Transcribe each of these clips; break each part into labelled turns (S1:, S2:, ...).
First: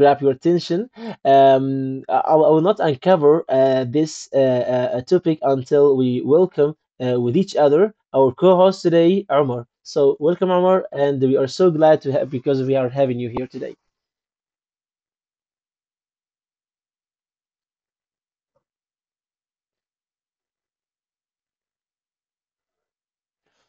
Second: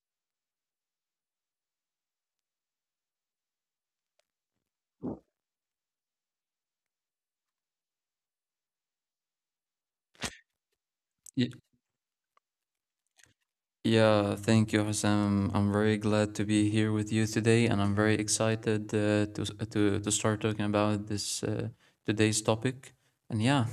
S1: grab your attention. I will not uncover this topic until we welcome with each other our co host today, Omar. So, welcome, Omar, and we are
S2: Y-
S1: so glad to have because we are having you here today.
S2: Yeah, thank you, Hussam. I'm very glad to be here with you today, and I'm very excited to s- to start talking about this today's topic. And yeah,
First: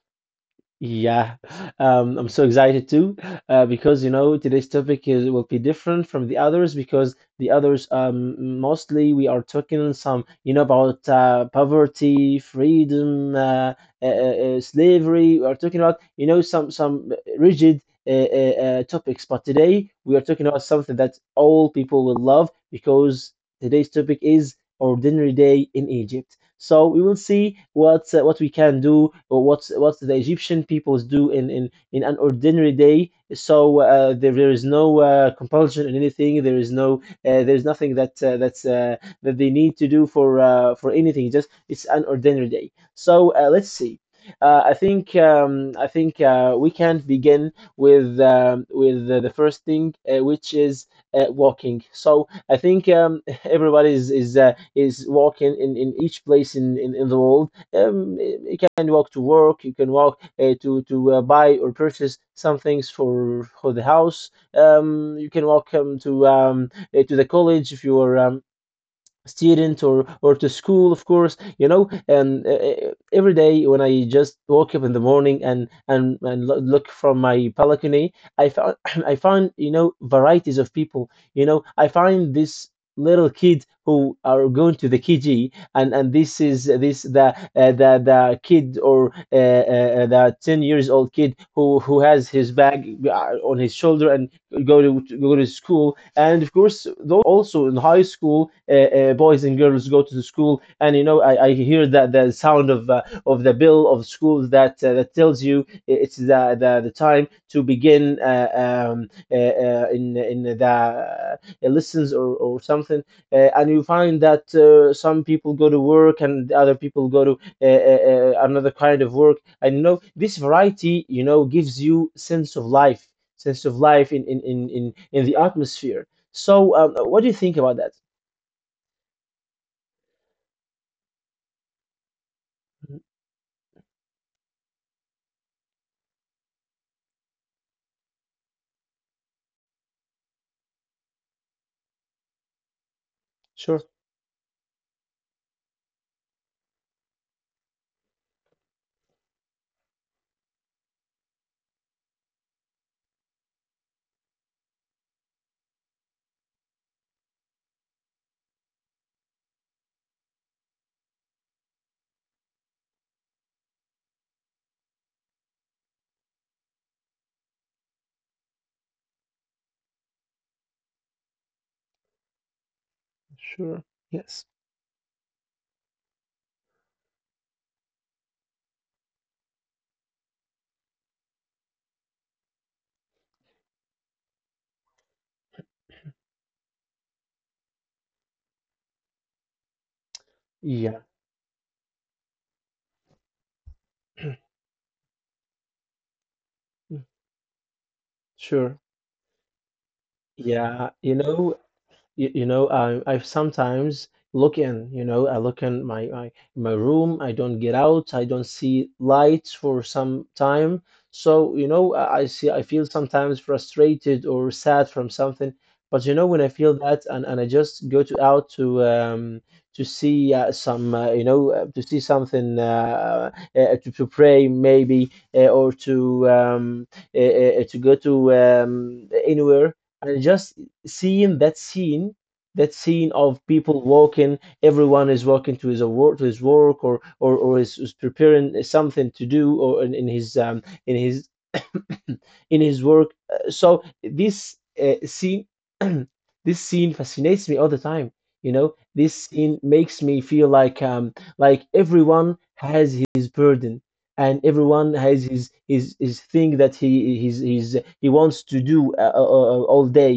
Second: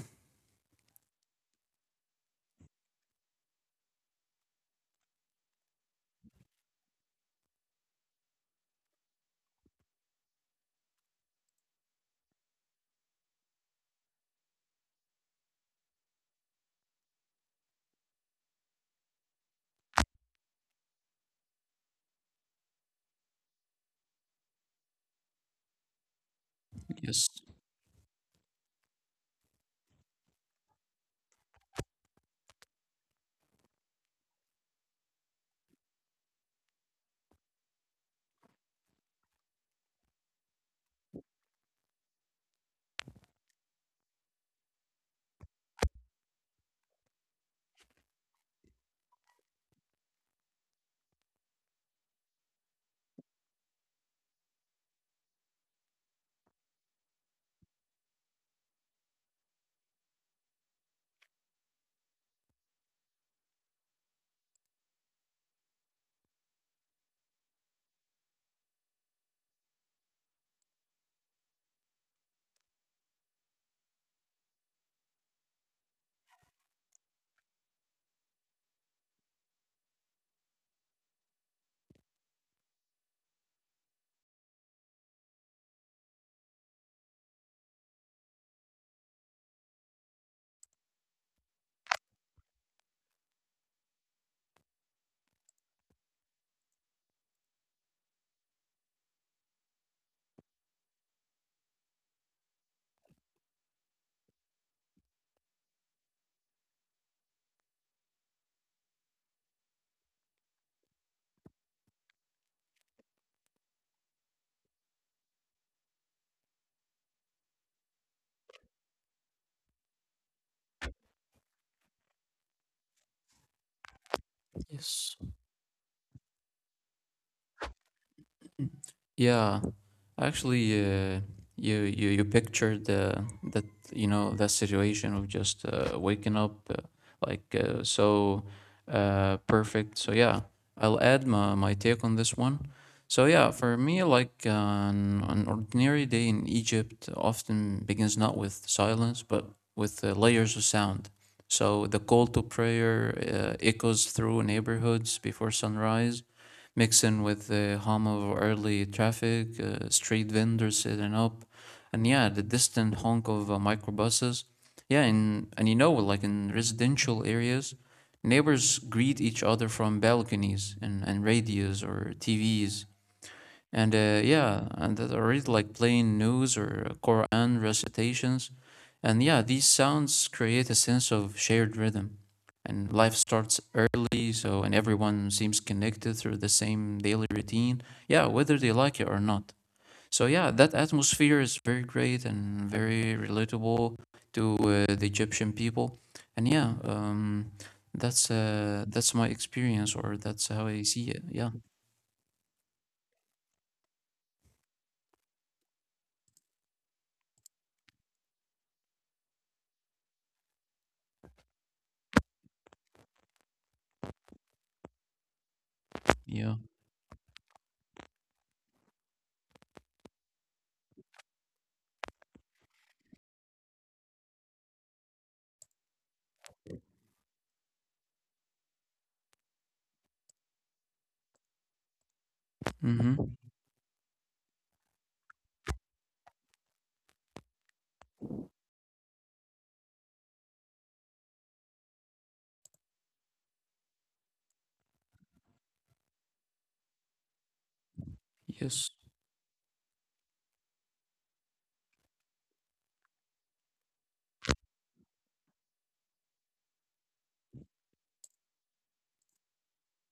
S1: Yeah, I'm so excited too, because you know today's topic is will be different from the others because the others mostly we are talking some you know about poverty, freedom, slavery. We are talking about you know some rigid topics, but today we are talking about something that all people will love because today's topic is ordinary day in Egypt. So we will
S2: yes,
S1: see what we can do, or what the Egyptian peoples do in an ordinary day. So there is no compulsion in anything. There is there's nothing that that's that they need to do for anything. Just it's an ordinary day. So let's see. I think we can begin with the first thing, which is walking. So I think everybody is walking in each place in the world. You can walk to work, you can walk to buy or purchase some things for the house. You can walk to the college if you are student or to school of course you know. And every day when I just woke up in the morning and look from my balcony I found I found you know varieties of people. You know, I find this little kid who are going to the kg, and this is this the kid, or the 10 years old kid who has his bag on his shoulder, and go to school. And of course though also in high school, boys and girls go to the school. And you know I hear that the sound of the bell of school that that tells you it's the time to begin in the lessons or something. And you find that some people go to work and other people go to another kind of work. And you know this variety you know gives you sense of life, sense of life in in in in,
S2: yes.
S1: in the atmosphere. So, what do you think about that?
S2: Yeah, actually, You pictured
S1: Mhm.
S2: that you know that situation of just waking up so perfect. So yeah, I'll add my take on this one. So yeah, for
S1: Sure,
S2: me, like an ordinary day in Egypt often begins not with silence but with layers of sound. So the call to prayer echoes through neighborhoods before sunrise mix in with the hum of early traffic, street vendors setting up, and yeah, the distant honk of microbuses. Yeah, and you know, like in residential areas, neighbors greet each other from balconies and radios or TVs.
S1: sure.
S2: And
S1: Yes.
S2: yeah, and that I read like plain news or Quran recitations. And yeah, these sounds create a sense of shared rhythm. And life starts early, so and everyone seems connected through the same daily routine. Yeah, whether they like it or not. So yeah, that
S1: Yeah.
S2: atmosphere is very great and very relatable to the Egyptian people. And yeah,
S1: Mm.
S2: um, that's
S1: Sure,
S2: uh, that's my experience, or that's how I
S1: yeah,
S2: see
S1: you
S2: it. Yeah,
S1: know. You know I sometimes look in you know I look in my my room, I don't get out, I don't see lights for some time. So you know I see, I feel sometimes frustrated or sad from something. But you know when I
S2: yeah.
S1: feel that, and I just go to out to see some you know to see something, to pray maybe, or to go to anywhere. And I just seeing that scene, that scene
S2: Mm-hmm.
S1: of people walking, everyone is walking to his work, is preparing something to do, or in his in his work. So this scene, this scene fascinates me all the time. You know
S2: Yes.
S1: this scene makes me feel like everyone has his burden, and everyone has his thing that he his he wants to do all day.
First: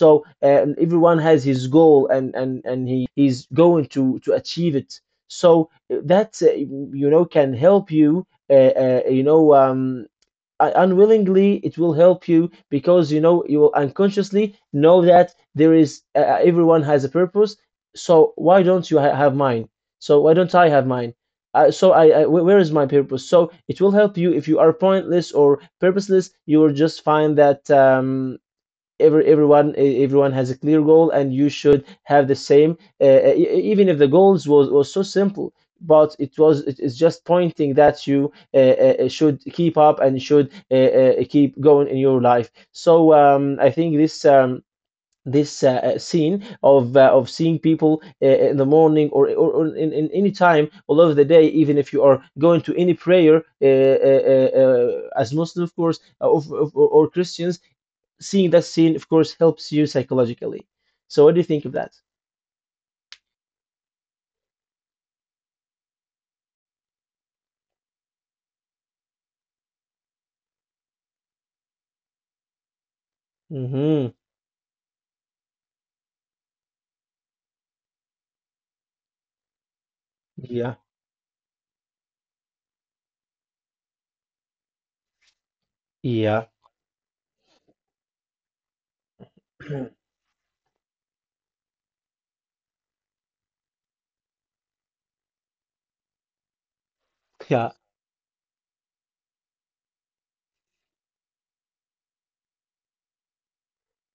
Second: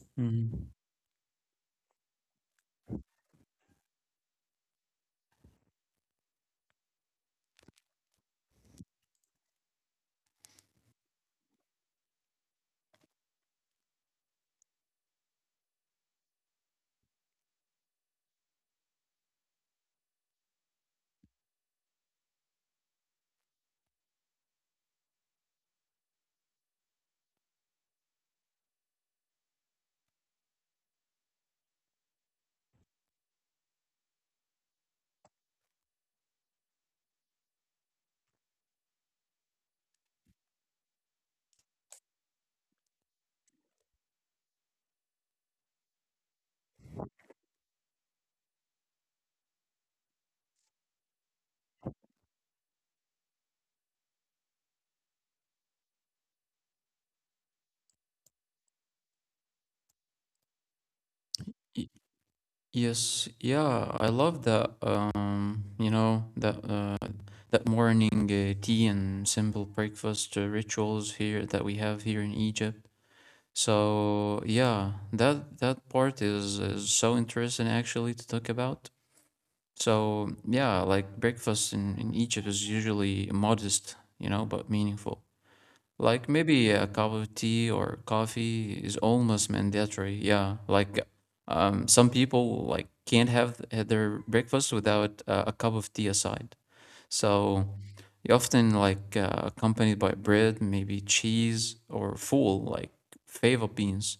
S1: So
S2: Mhm.
S1: everyone has his goal, and he he's going to achieve it. So that you know, can help you, you know, unwillingly it will help you, because you know you will unconsciously know that there is everyone has a purpose. So why don't have mine? So why don't I have mine? Where is my purpose? So it will help you if you are pointless or purposeless. You will just find that everyone, everyone has a clear goal, and you should have the same, even if the goals was so simple. But it was, it is just pointing that you should keep up and should keep going in your life. So I think this scene of seeing people in the morning, or in any time all over the day, even if you are going to any prayer, as muslim of course, or christians, seeing that scene, of course, helps you psychologically. So, what do you think of
S2: Y-
S1: that?
S2: Yes, yeah, I love that. You know that that morning tea and simple breakfast rituals here that we have here in Egypt.
S1: Mm-hmm.
S2: So yeah, that that part is so interesting actually to talk about. So yeah,
S1: Yeah,
S2: like breakfast in Egypt is usually modest, you know, but meaningful. Like
S1: yeah,
S2: maybe a cup of tea or coffee is almost mandatory. Yeah, like some people like can't have their breakfast without a cup of tea aside. So
S1: yeah,
S2: you often like accompanied by bread, maybe cheese or full like fava beans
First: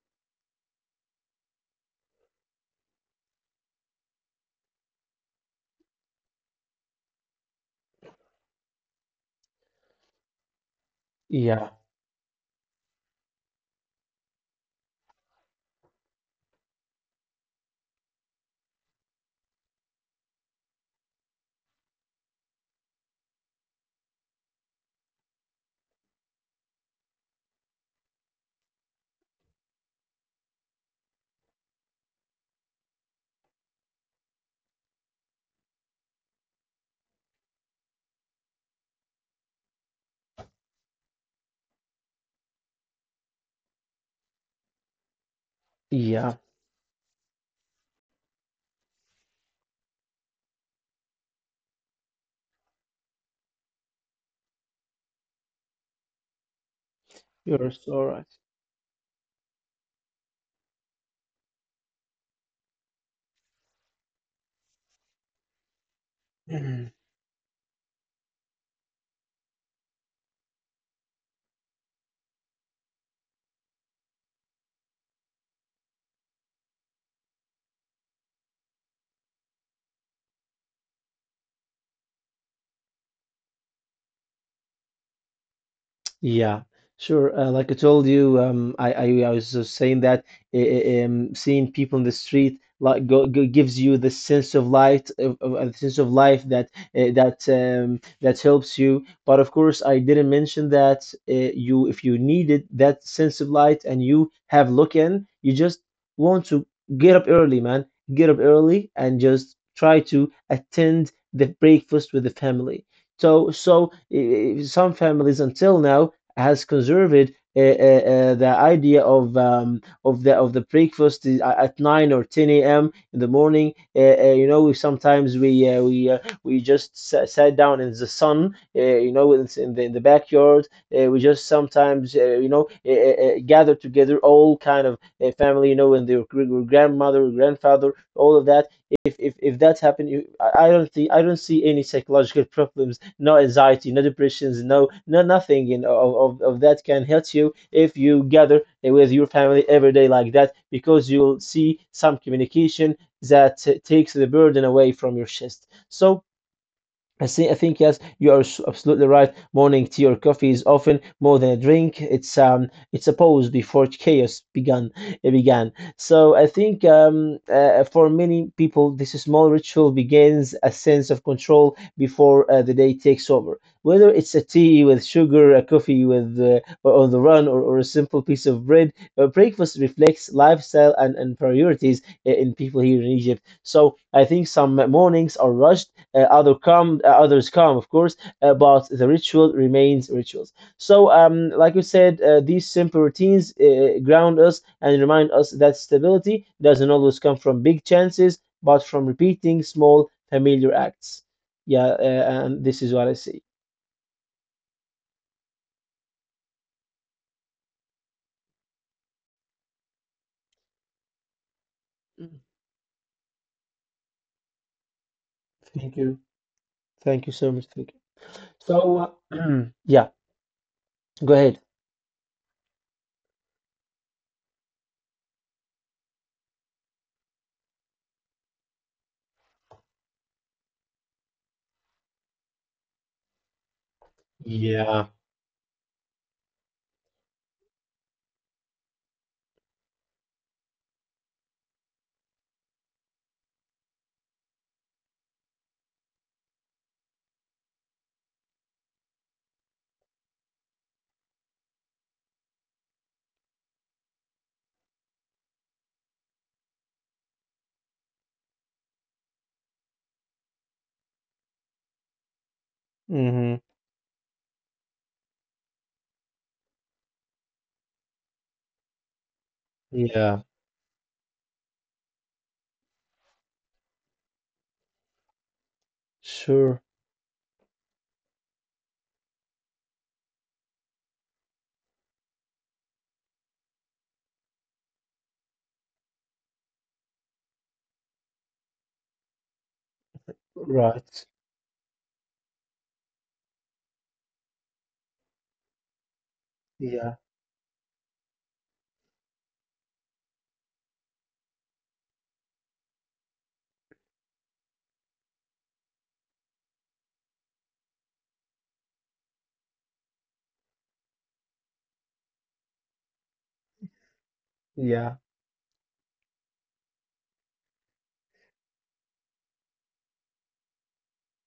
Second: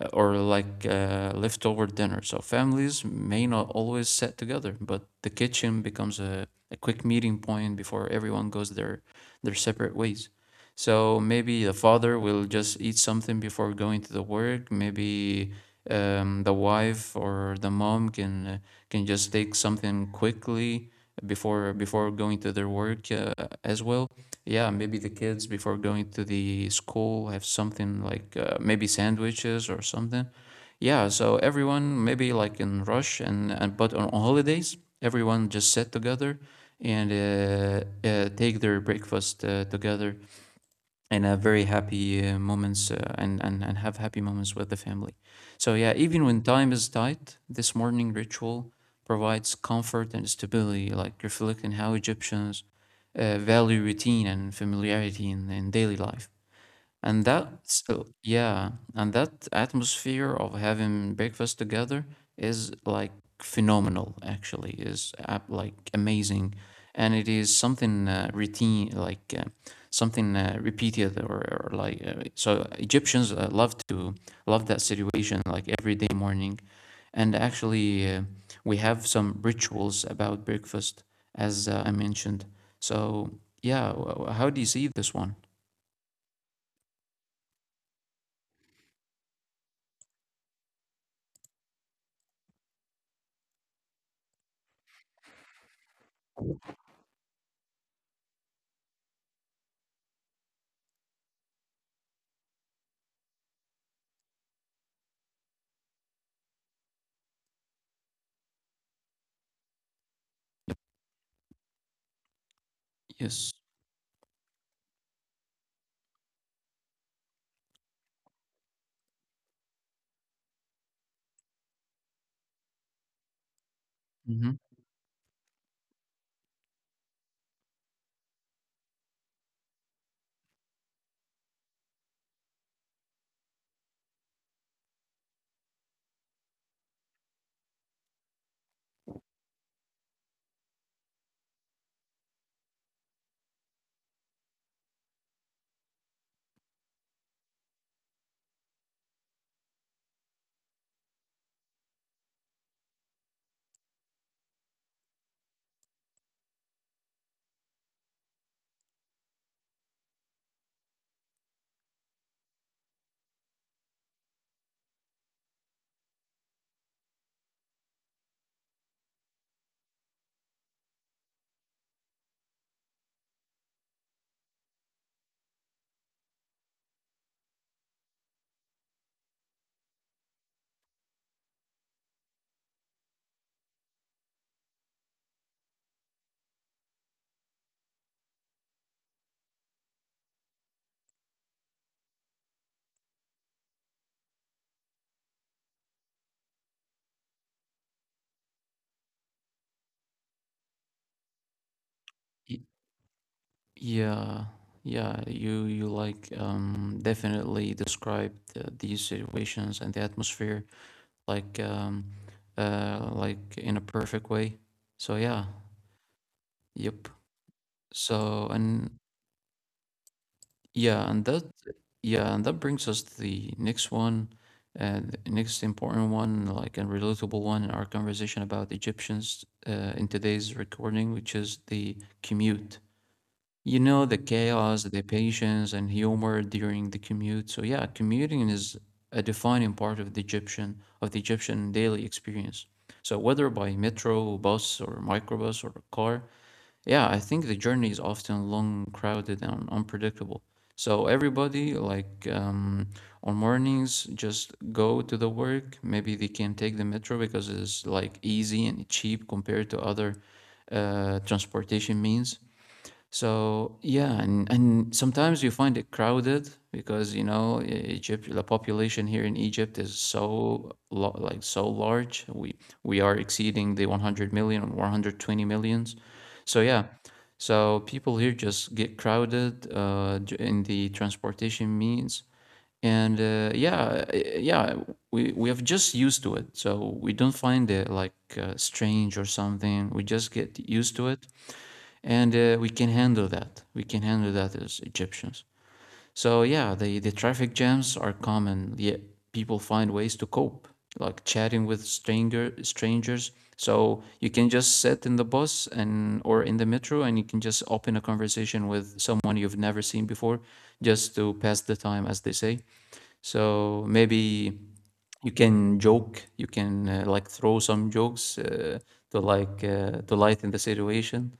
S2: or leftover dinner. So families may not always sit together, but the kitchen becomes a quick meeting point before everyone goes their separate ways. So maybe
S1: yeah,
S2: the father will just eat something before going to the work. Maybe the wife or the mom can just take something quickly before going to their work as well. Yeah, maybe the kids before going to the school have something like maybe sandwiches or something. Yeah, so everyone maybe like in rush and but on holidays, everyone just sit together and take their breakfast together and have very happy moments and have happy moments with the family. So, yeah, even
S1: yeah.
S2: when time is tight, this morning ritual provides comfort and stability, like reflecting how Egyptians value routine and familiarity in daily life.
S1: You're so right.
S2: And that atmosphere of having breakfast together is like phenomenal, actually, is like amazing. And it is something routine, like something repeated or so Egyptians love that situation like every day morning. And actually, we have some rituals about breakfast, as I mentioned. So, yeah, how do you see this one?
S1: Yeah, sure. Like I told you, I was just saying that seeing people in the street like go, gives you the sense of light, of sense of life that that helps you. But of course, I didn't mention that if you needed that sense of light and you have look in, you just want to get up early, man. Get up early and just try to attend the breakfast with the family. So,
S2: Yes.
S1: so uh, some families until now has conserved the idea of of the breakfast at 9 or 10 a.m. in the morning. You
S2: Mm-hmm.
S1: know, we sometimes we just sat down in the sun. You know, in the backyard. We just sometimes, gather together, all kind of family. You know, and their grandmother, grandfather, all of that. If that happened, you, I don't think, I don't see any psychological problems, no anxiety, no depressions, no nothing in of that. Can help you if you gather with your family every day like that, because you'll see some communication that takes the burden away from your chest. So I see. I think yes, you are absolutely right. Morning tea or coffee is often more than a drink. It's a pause before chaos began. It began. So I think for many people, this small ritual begins a sense of control before the day takes over. Whether it's a tea with sugar, a coffee with or on the run, or a simple piece of bread, breakfast reflects lifestyle and priorities in people here in Egypt. So I think some mornings are rushed, others come of course, but the ritual remains rituals. So like you said, these simple routines ground us and remind us that stability doesn't always come from big chances, but from repeating small familiar acts. Yeah, and
S2: Y-
S1: this is what I see.
S2: Yeah, yeah, you like definitely described these situations and the atmosphere like um
S1: Mm.
S2: like in a perfect way. So yeah,
S1: Thank you.
S2: yep.
S1: Thank you so much, thank you.
S2: So and
S1: So yeah,
S2: yeah, and
S1: go
S2: that
S1: ahead.
S2: Yeah, and that brings us to the next one and next important one, like a relatable one in our conversation about Egyptians in today's recording, which is the commute. You know, the chaos, the
S1: Yeah,
S2: patience, and humor during the commute. So yeah, commuting is a defining part of the Egyptian daily experience. So whether by metro, bus, or microbus, or car, yeah, I think the journey is often long, crowded, and unpredictable. So everybody, like on mornings, just go to the work. Maybe they can take the metro because it's like easy and cheap compared to other transportation means.
S1: mm-hmm.
S2: So yeah, and sometimes you find it crowded because you know Egypt, the population here in Egypt is
S1: Yeah,
S2: so lo like so large. We are exceeding the 100 million or 120 millions. So
S1: sure.
S2: yeah, so people here just get crowded in the transportation means, and yeah, we have just used to it. So we don't find it like strange or something. We just get used to
S1: Right.
S2: it and we can handle that. We can handle that as Egyptians. So yeah, the
S1: Yeah,
S2: the traffic jams are common. Yet people find ways to cope, like chatting with strangers. So you can just sit in the bus and or in the metro, and you can just open a conversation with someone you've never seen before, just to pass the time, as they say. So maybe
S1: yeah,
S2: you can joke, you can throw some jokes to lighten the situation.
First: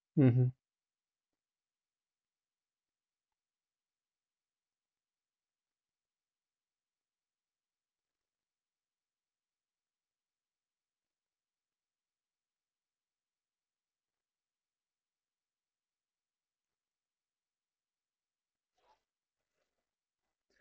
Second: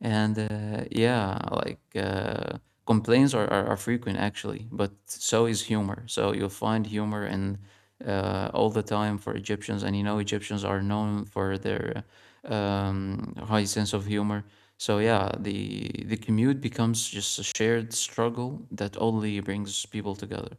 S2: And
S1: mm-hmm.
S2: yeah, complaints are frequent actually, but so is humor. So you'll find humor in all the time for Egyptians, and you know Egyptians are known for their high sense of humor. So yeah, the commute becomes just a shared struggle that only brings people together.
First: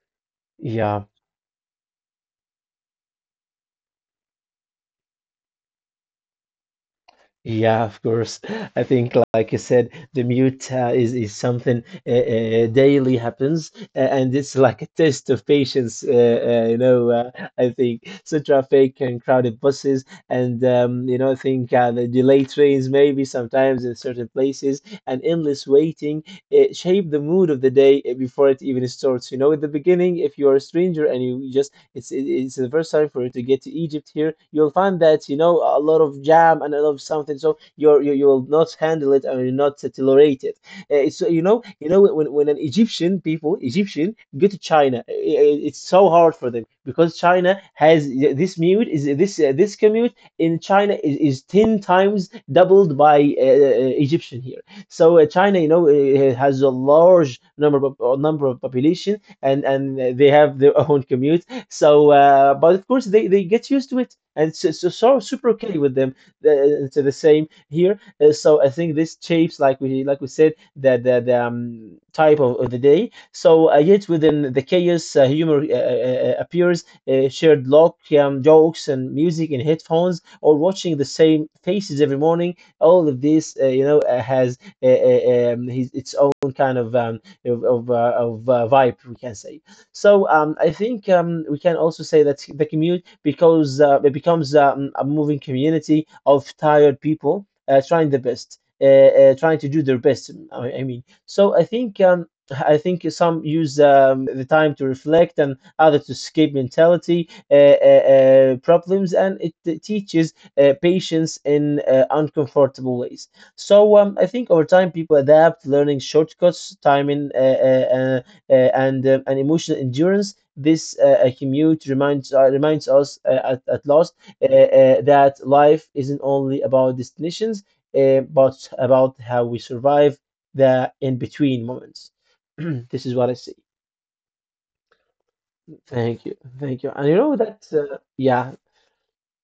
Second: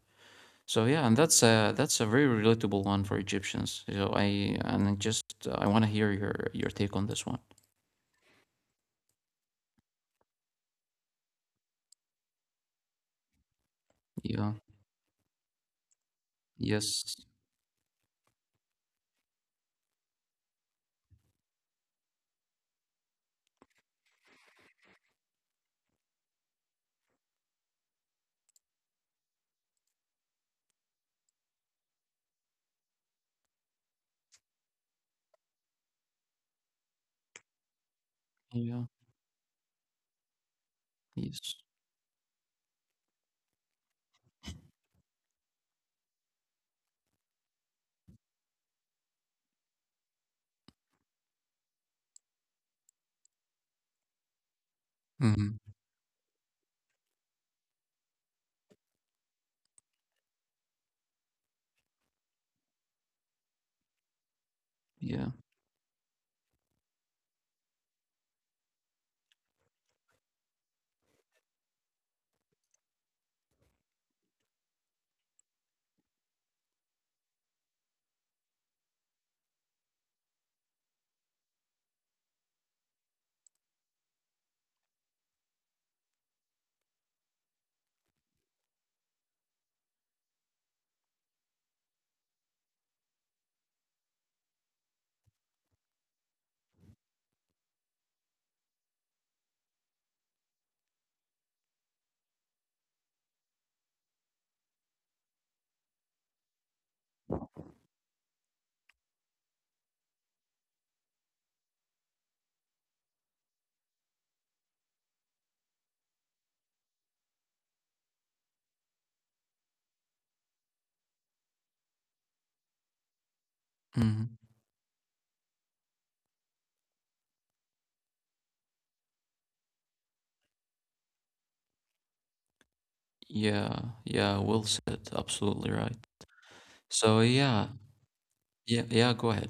S2: So
S1: Yeah.
S2: yeah, and that's a very relatable one for Egyptians. So I and I just I want to hear your take on this one.
S1: Yeah, of course. I think, like I said, the mute is something daily happens, and
S2: Yeah.
S1: it's like a test of patience. You know,
S2: Yes.
S1: I think so traffic and crowded buses, and you know, I think the delayed trains maybe sometimes in certain places, and endless waiting, it shape the mood of the day before it even starts. You know, at the beginning, if you are a stranger and you just, it's necessary for you to get to Egypt here. You'll find that you know a lot of jam and a lot of something. So you you will not
S2: Yeah.
S1: handle it, and you'll not tolerate it. It's you
S2: Yes.
S1: know, when an Egyptian people Egyptian go to China, I it's so hard for them, because China has this mute, is this this commute in China is 10 times doubled by Egyptian here. So
S2: Hmm.
S1: China, has a large number of number of population, and they have their own commute. So but of course they get used to it, and it's so
S2: Yeah.
S1: super okay with them. It's the same here. So I think this shapes, like we said, the type of the day. So yet within the chaos, humor appears, shared lock, jokes and music in headphones, or watching the same faces every morning. All of this, has its own kind of vibe, we can say. So I think, we can also say that the commute, because it becomes, a moving community of tired people, trying the best, trying to do their best. I mean, so I think some use the time to reflect, and others to escape mentality problems, and it teaches patience in uncomfortable ways. So I think, over time, people adapt, learning shortcuts, timing, and emotional endurance. This commute reminds us, at last,
S2: Hmm.
S1: that life isn't only about destinations, but about how we survive the in between moments. This is what I see.
S2: Yeah. Yeah. Well said. Absolutely right.
S1: Thank you, thank you. And you
S2: So
S1: know
S2: yeah.
S1: that, yeah.
S2: Yeah. Yeah. Go ahead.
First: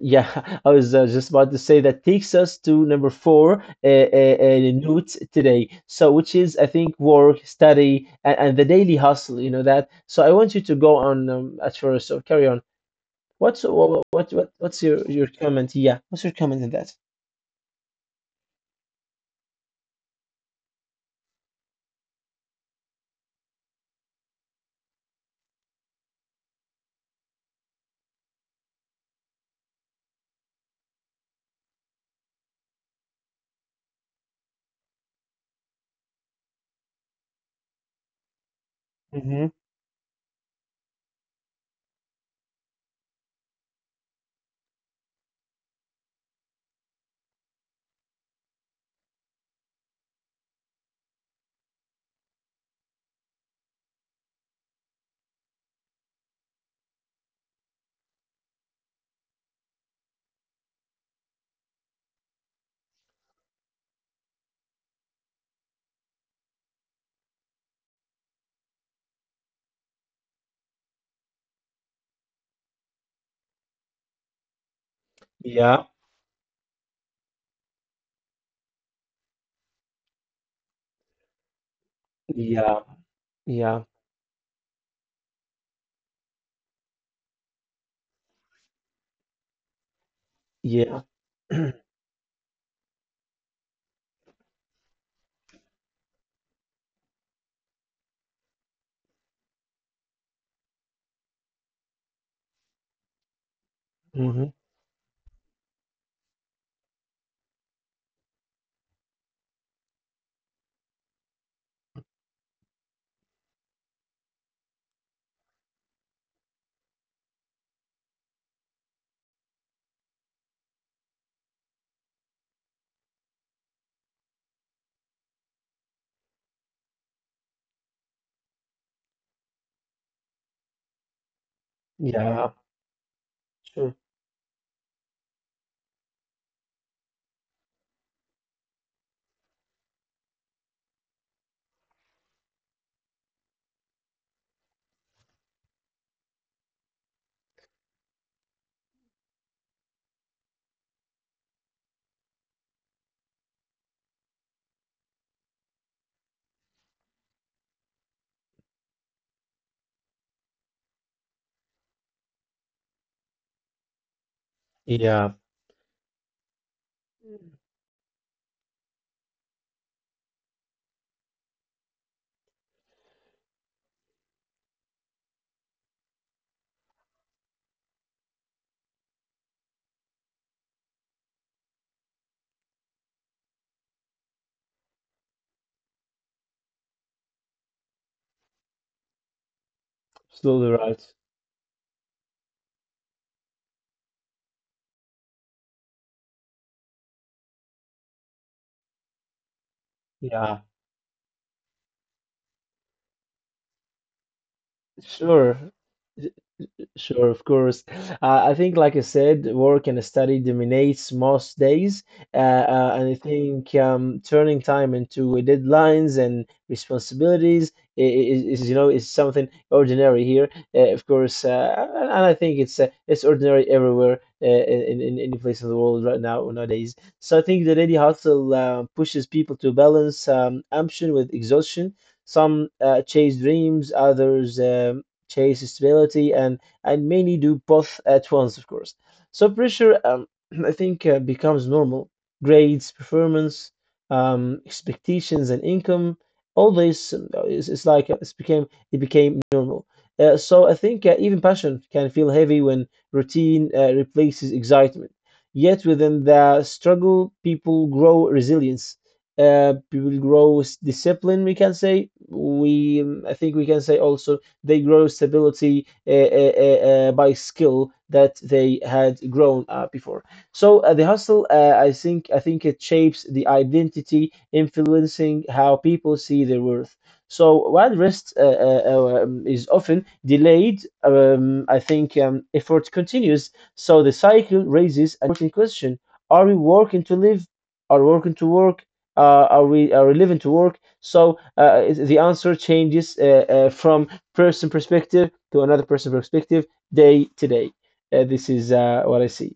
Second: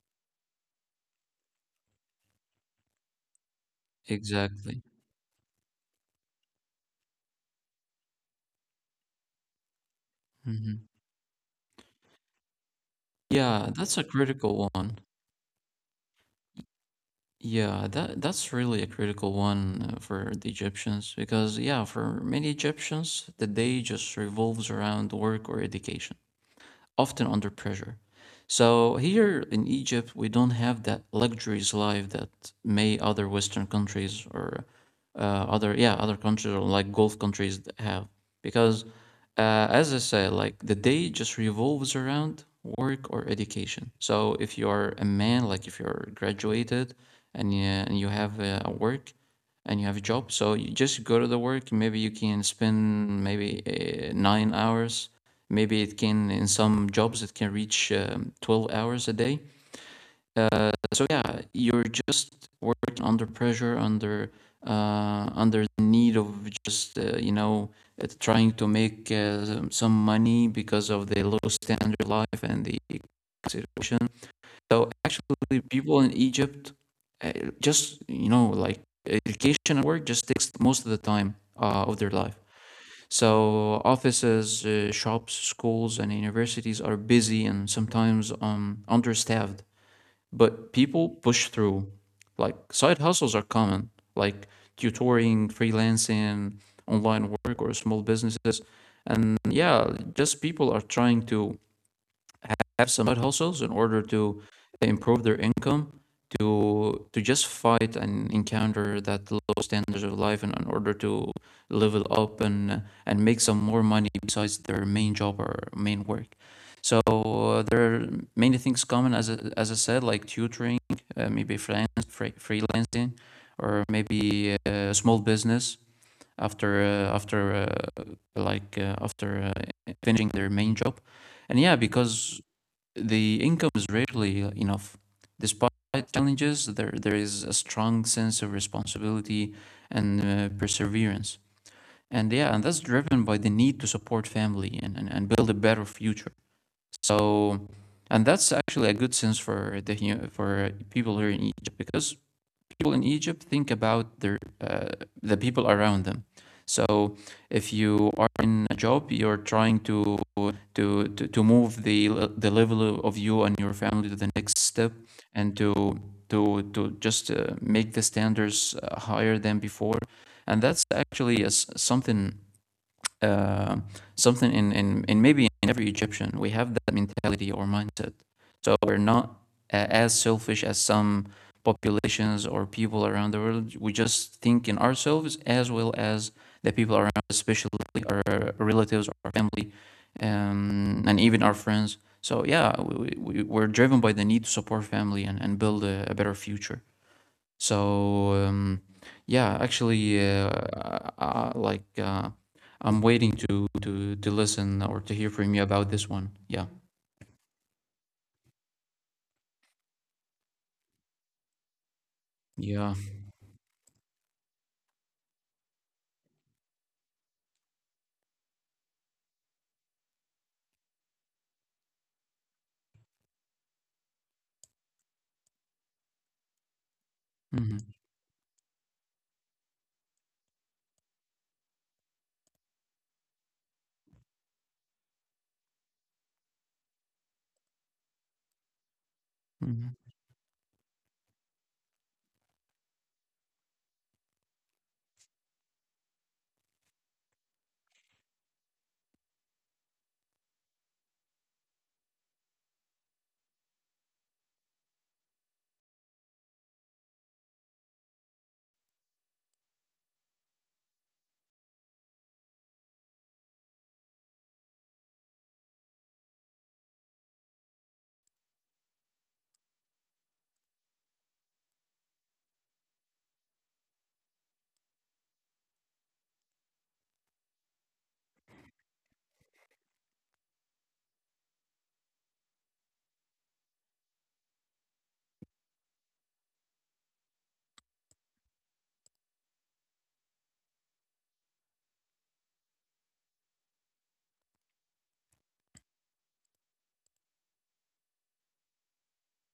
S1: Yeah, I was just about to say that takes us to number four,
S2: Exactly.
S1: notes today. So, which is, I think, work, study, and the daily hustle. You know that. So I want you to
S2: Hmm.
S1: go on, at first. So, carry on. What's
S2: Yeah. That's a
S1: what what, what
S2: critical
S1: what's
S2: one.
S1: your comment? Yeah, what's your comment on that?
S2: Yeah. That that's really a critical one for the Egyptians because yeah, for many Egyptians, the day just revolves around work or education, often under pressure. So here in Egypt, we don't have that luxurious life that may other Western countries or other countries or like Gulf countries have because
S1: Mm-hmm.
S2: as I said, like the day just revolves around work or education. So if you are a man, like if you're graduated and you have a work and you have a job, so you just go to the work. Maybe you can spend maybe 9 hours. Maybe it can, in some jobs, it can reach 12 hours a day. So yeah, you're just working under pressure, under under the need of just trying to make money because of the low standard of life and the situation. So actually,
S1: Yeah,
S2: people in Egypt uh, just you know like education and work just takes most of the time of their life.
S1: yeah,
S2: So
S1: yeah,
S2: offices, shops, schools, and universities are busy and sometimes understaffed, but
S1: yeah.
S2: people push through. Like side hustles are common, like tutoring, freelancing, online work, or small businesses. And yeah, just people are trying to have some side hustles in order to
S1: Mm-hmm.
S2: improve their income, to just fight and encounter that low standards of life, and in order to level up and make some more money besides their main job or main work. So there are many things common as I said, like tutoring, maybe freelance, freelancing, or maybe small business after uh, after uh, after finishing their main job and yeah because
S1: Yeah,
S2: the income is
S1: sure.
S2: rarely enough, despite challenges, there is a strong sense of responsibility and perseverance. And yeah, and that's driven by the need to support family and build a better future. So, and that's actually a good sense for for people here in Egypt because people in Egypt think about their the people around them. So if you are in a job, you're trying to to move the level of you and your family to the next step,
S1: Yeah,
S2: and to just make the standards higher than before, and that's actually a s something uh, in maybe in every Egyptian. We have that mentality or mindset. So we're not as selfish as some populations or people around the world. We just think in ourselves as well as the people around, especially our relatives, our family,
S1: absolutely right.
S2: and even our friends. So yeah, we're driven by the need to support family and build a better future. So yeah, actually,
S1: Yeah,
S2: uh, like uh, I'm waiting to listen or to hear from you
S1: sure.
S2: about this one. Yeah,
S1: Sure, of course. I think, like I said, work and study dominates most days.
S2: yeah,
S1: And I think, turning time into deadlines and responsibilities is something ordinary here. Of course, and I think it's ordinary everywhere, in any place in the world right now nowadays. So I think the
S2: hmm,
S1: daily hustle pushes people to balance ambition with exhaustion. Some chase dreams, others chase stability, and many do both at once, of course. So
S2: hmm,
S1: pressure, I think, becomes normal. Grades, performance, expectations, and income. All this, is like, it became normal. So I think, even passion can feel heavy when routine replaces excitement. Yet within the struggle, people grow resilience. People grow discipline. We can say we. I think we can say also, they grow stability by skill that they had grown before. So the hustle, I think it shapes the identity, influencing how people see their worth. So while rest is often delayed, I think effort continues. So the cycle raises an important question: Are we working to live? Are we working to work? Are we living to work? So the answer changes, from person perspective to another person perspective, day to day. This is what I see,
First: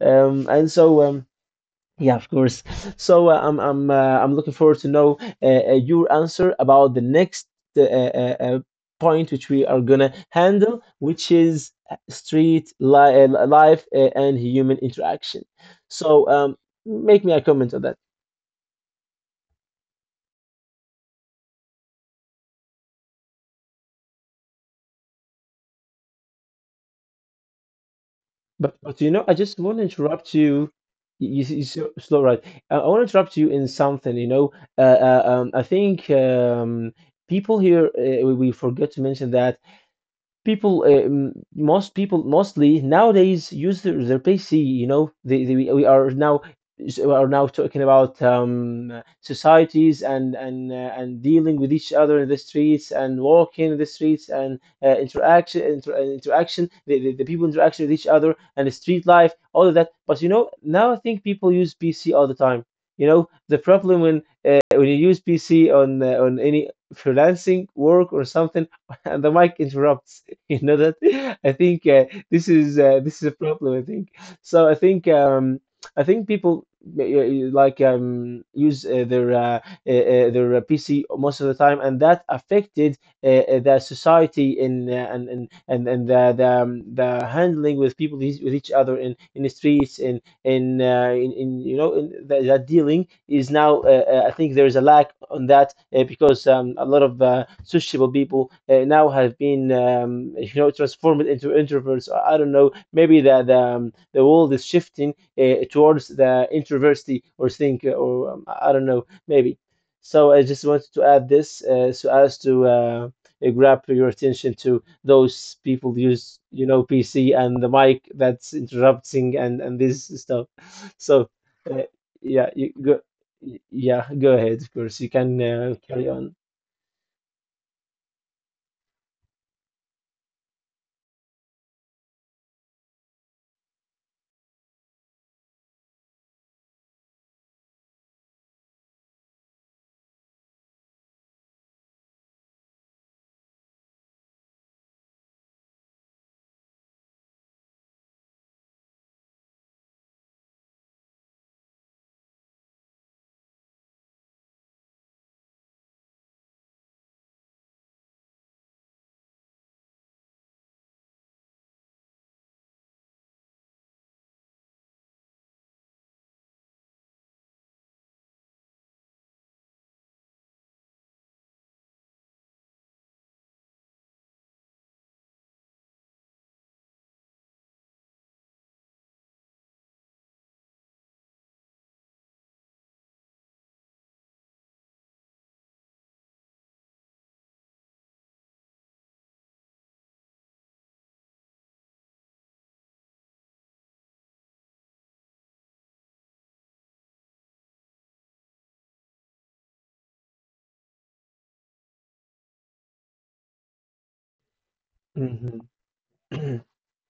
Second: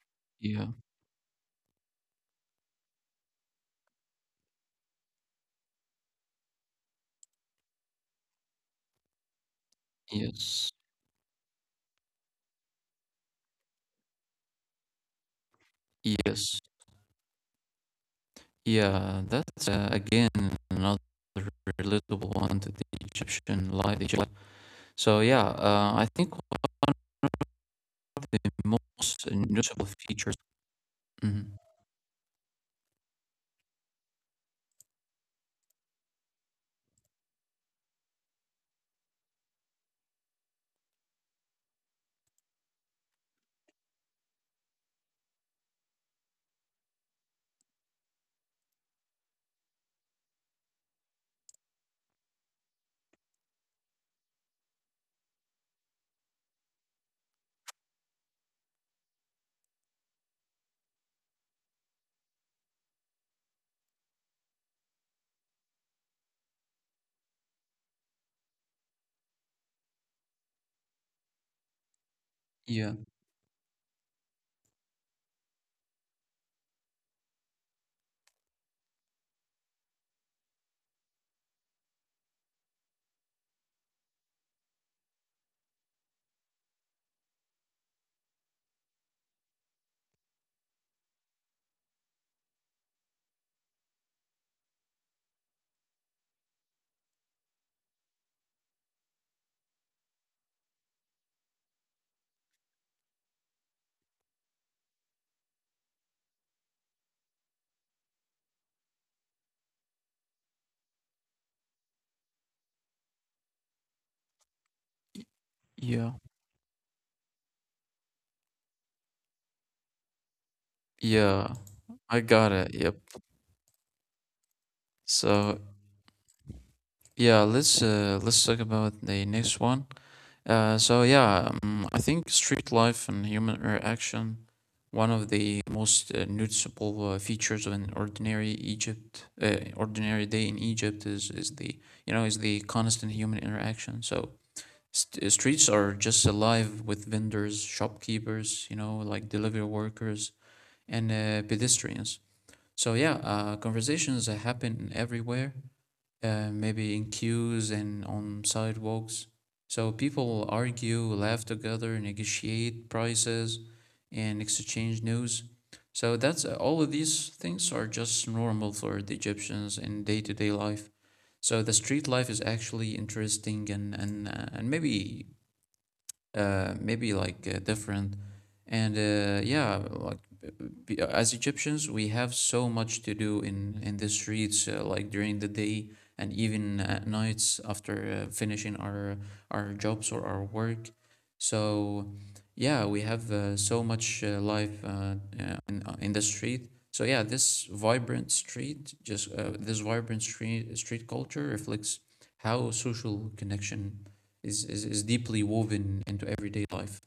S2: yeah,
S1: and so. Yeah, of course. So I'm looking forward to know your answer about the next uh, uh, uh, point, which we are gonna
S2: yes,
S1: handle, which is street life and human interaction. So
S2: yes,
S1: make me a comment on that.
S2: yeah. That's again another relatable one to the Egyptian life. They So yeah, I think one of the
S1: But you know,
S2: most
S1: I just want to
S2: noticeable features.
S1: interrupt you. You,
S2: Mhm.
S1: you so, slow, right? I want to interrupt you in something. You know, I think, people here, we forget to mention that people, most people mostly nowadays use their PC. You know they We are now talking about, societies, and dealing with each other in the streets, and walking in the streets, and interaction, the people interaction with each other, and the street life, all of that. But you know, now I think people use PC all the time. You know the problem, when you use PC on, on any freelancing work or something, and the mic interrupts. You know that? I think
S2: Yeah,
S1: this is a problem, I think. So I think people, like, use their PC most of the time, and that affected, the society in, and the the handling with people, with each other in the streets in, in you know, in that dealing is now. I think there is a lack on that, because a lot of sociable people now have been, you know, transformed into introverts. I don't know. Maybe that the world is shifting, towards the introversity, or think, or I don't know, maybe. So I just wanted to add this, so as to grab your attention too. Those people
S2: yeah,
S1: use, you know, PC and the mic that's interrupting, and this stuff. So,
S2: yeah.
S1: uh,
S2: I got
S1: yeah,
S2: it.
S1: you
S2: Yep.
S1: go. Yeah, go ahead. Of course, you can
S2: So
S1: carry on.
S2: yeah, let's talk about the next one. So yeah, I think street life and human interaction, one of the most noticeable features of an ordinary ordinary day in Egypt is the constant human interaction. So streets are just alive with vendors, shopkeepers, like delivery workers and pedestrians. So yeah, conversations happen everywhere, maybe in queues and on sidewalks. So people argue, laugh together, negotiate prices, and exchange news. So that's all of these things are just normal for the Egyptians in day to day life. So the street life is actually interesting, and maybe like different. And yeah, like as Egyptians, we have so much to do in the streets, like during the day and even at nights after finishing our jobs or our work. So yeah, we have so much life in the street. So yeah, this vibrant street, just this vibrant street culture reflects how social connection is deeply
S1: Mhm.
S2: woven into everyday life.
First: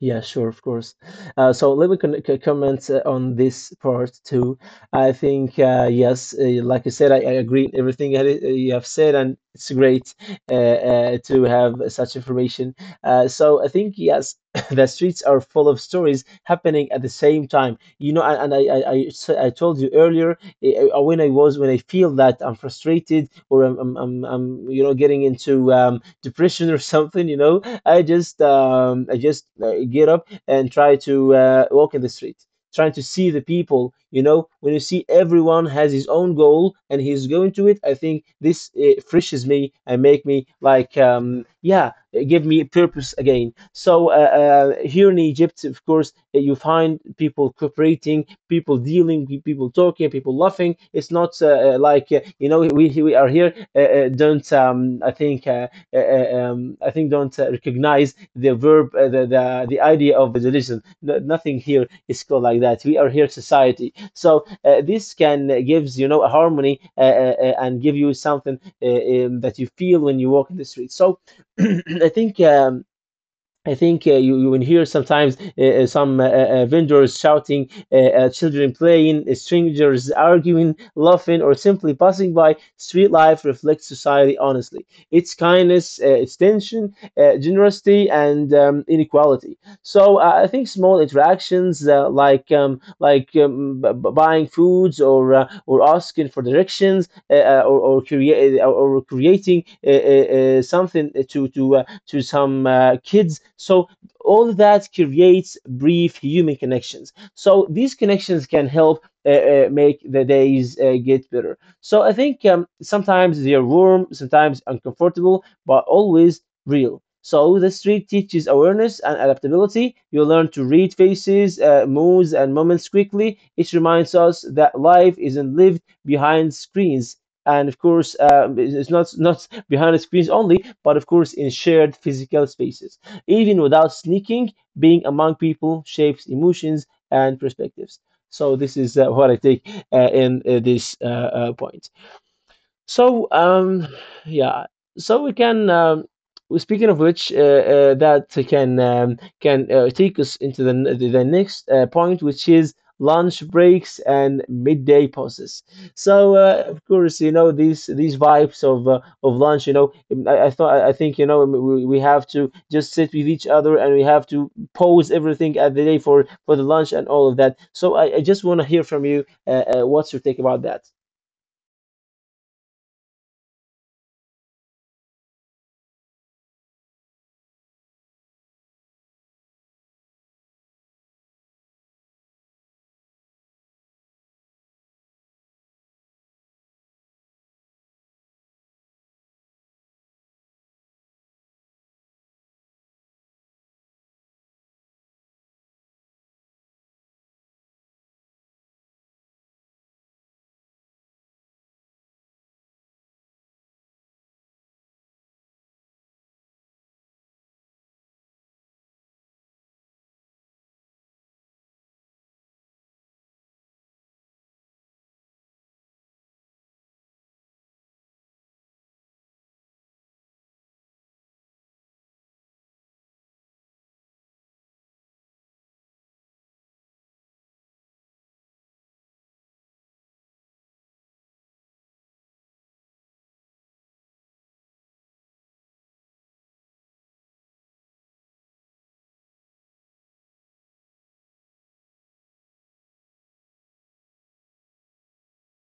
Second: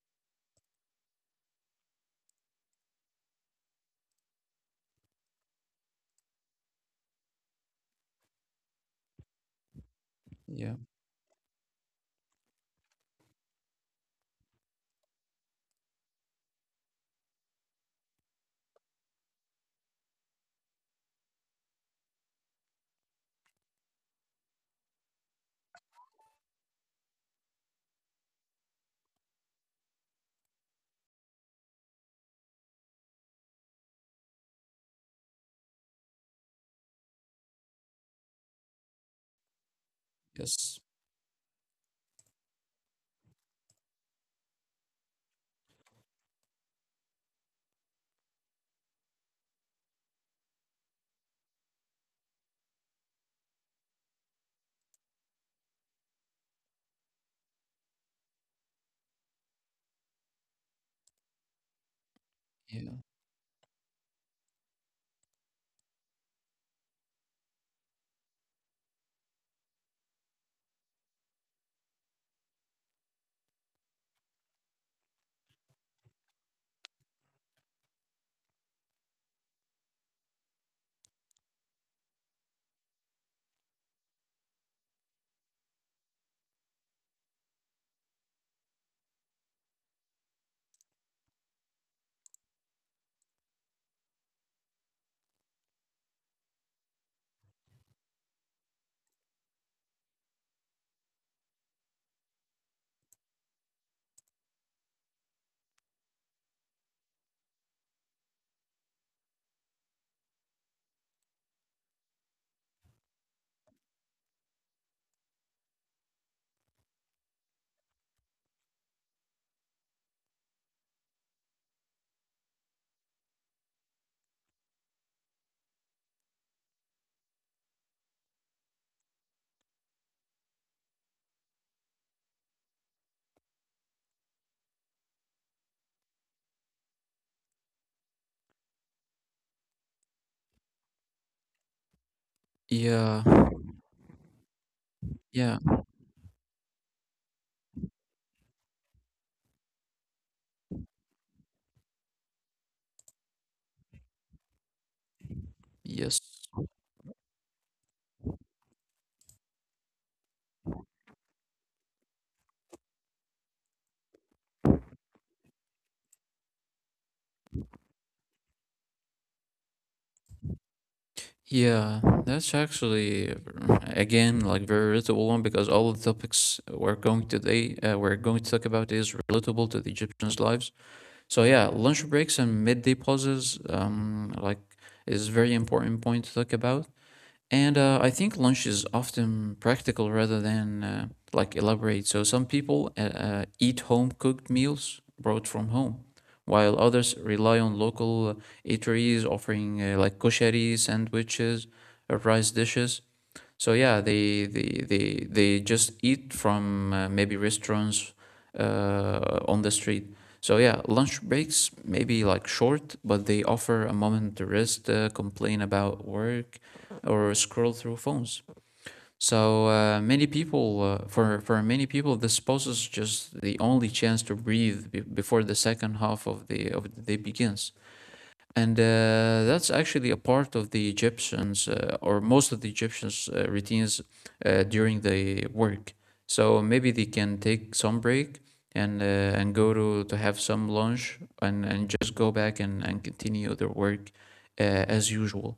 S1: Yeah, sure, of course. So let me con c comment on this part too. I think, yes, like I said, I agree in everything that you have said, and it's great
S2: Yeah.
S1: to have such information. So I think, yes, the streets are full of stories happening at the same time. You know, and I told you earlier, when I feel that I'm frustrated, or I'm you know, getting into depression or something, you know. I just get up and try to walk in the street, trying to see the people. You know, when you see everyone has his own goal and he's going to it, I think this freshes me and make me
S2: Yes.
S1: like, yeah, give me purpose again. So here in Egypt, of course, you find people cooperating, people dealing, people talking, people laughing. It's not, like, you know, we are here. Don't, I think. I think don't recognize the verb, the idea of the religion. No, nothing here is called like that. We
S2: Yeah.
S1: are here society. So this can gives, you know, a harmony, and give you something, that you feel when you walk in the street. So I think. I think, you will hear sometimes, some vendors shouting, children playing, strangers arguing, laughing, or simply passing by. Street life reflects society honestly. It's kindness, it's tension, generosity, and inequality. So I think small interactions, like, like, buying foods, or or asking for directions, or creating, something to to some kids. So all that creates brief human connections. So these connections can help, make the days get better. So I think, sometimes they're warm, sometimes uncomfortable, but always real. So the street teaches awareness and adaptability. You learn to read faces, moods, and moments quickly. It reminds us that life isn't lived behind screens, and of course it's not behind the screens only, but of course in shared physical spaces. Even without sneaking, being among people shapes emotions and perspectives. So this is what I take, in this point. so
S2: Yeah.
S1: um, yeah. So we
S2: Yeah.
S1: can. Speaking of which, that can take us into the the next point, which is lunch breaks and midday pauses.
S2: Yes.
S1: So of course, you know, these vibes of, of lunch. You know, I think we have to just sit with each other, and we have to pause everything at the day for the lunch, and all of that. So I just want to hear from you. What's your take about that?
S2: Yeah. That's actually, again, like, very relatable one, because all of the topics we're going to talk about is relatable to the Egyptians' lives. So yeah, lunch breaks and midday pauses, like, is very important point to talk about. And I think lunch is often practical rather than like elaborate. So some people eat home cooked meals brought from home, while others rely on local eateries offering like koshari sandwiches, rice dishes. So yeah, they just eat from maybe restaurants on the street. So yeah, lunch breaks maybe like short, but they offer a moment to rest, complain about work, or scroll through phones. So many people, for many people, this pause is just the only chance to breathe before the second half of the day begins. And that's actually a part of the Egyptians, or most of the Egyptians' routines during the work. So maybe they can take some break and uh, and go to have some lunch, and just go back, and continue their work as usual.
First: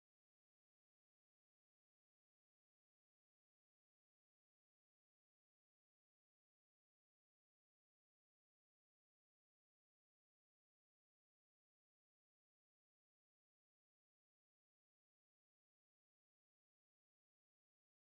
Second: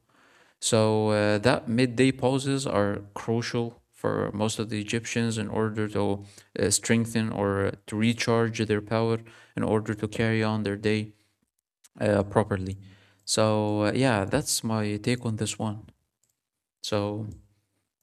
S2: So that midday pauses are crucial for most of the Egyptians in order to strengthen or to recharge their power in order to carry on their day properly. So yeah, that's my take on this one. So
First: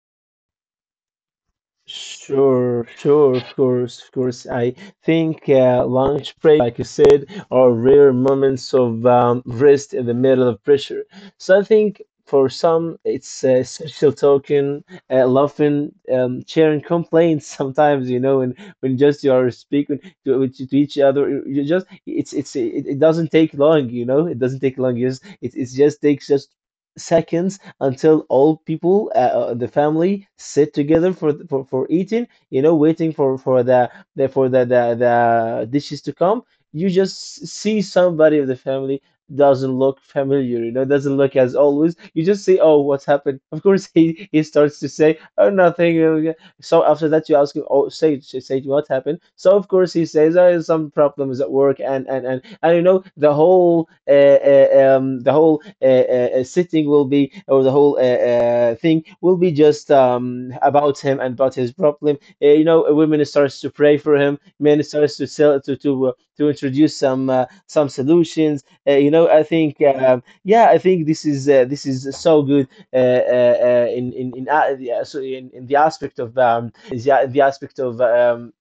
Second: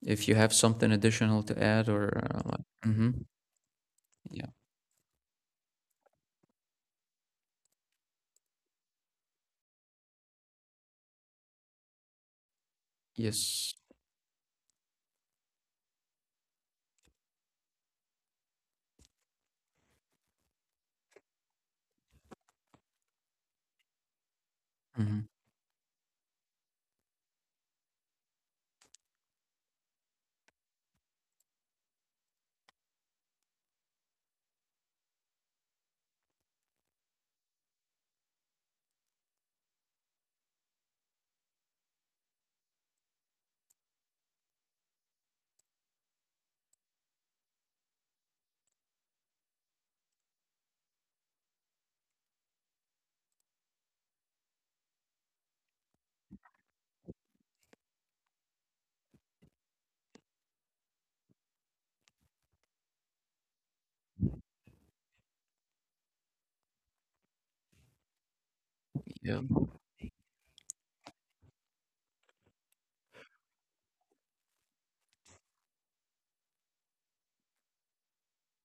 S2: if you have something additional to add, or like,
S1: Sure,
S2: mm-hmm,
S1: sure, of course, of course.
S2: yeah,
S1: I think, lunch break, like you said, are rare moments of, rest in the middle of pressure. So I think for some, it's
S2: yes,
S1: social talking, laughing, sharing complaints sometimes, you know, and when just you are speaking to each other, you just it's it, it doesn't take long, you know, it doesn't take long.
S2: mm-hmm,
S1: Yes, it just takes just seconds until all people, the family, sit together for eating. You know, waiting for the dishes to come. You just see somebody of the family doesn't look familiar. You know, doesn't look as always. You just say, "Oh, what's happened?" Of course, he starts to say, "Oh, nothing." So after that, you ask him, "Oh, Sage, Sage, what happened?" So of course he says, "I some problems at work," and you know the whole sitting will be, or the whole thing will be just about him and about his problem. You know, women starts to pray for him, men starts to sell to introduce some solutions. You know,
S2: yeah,
S1: I think yeah, I think this is so good uh, uh, in, yeah, so in the aspect of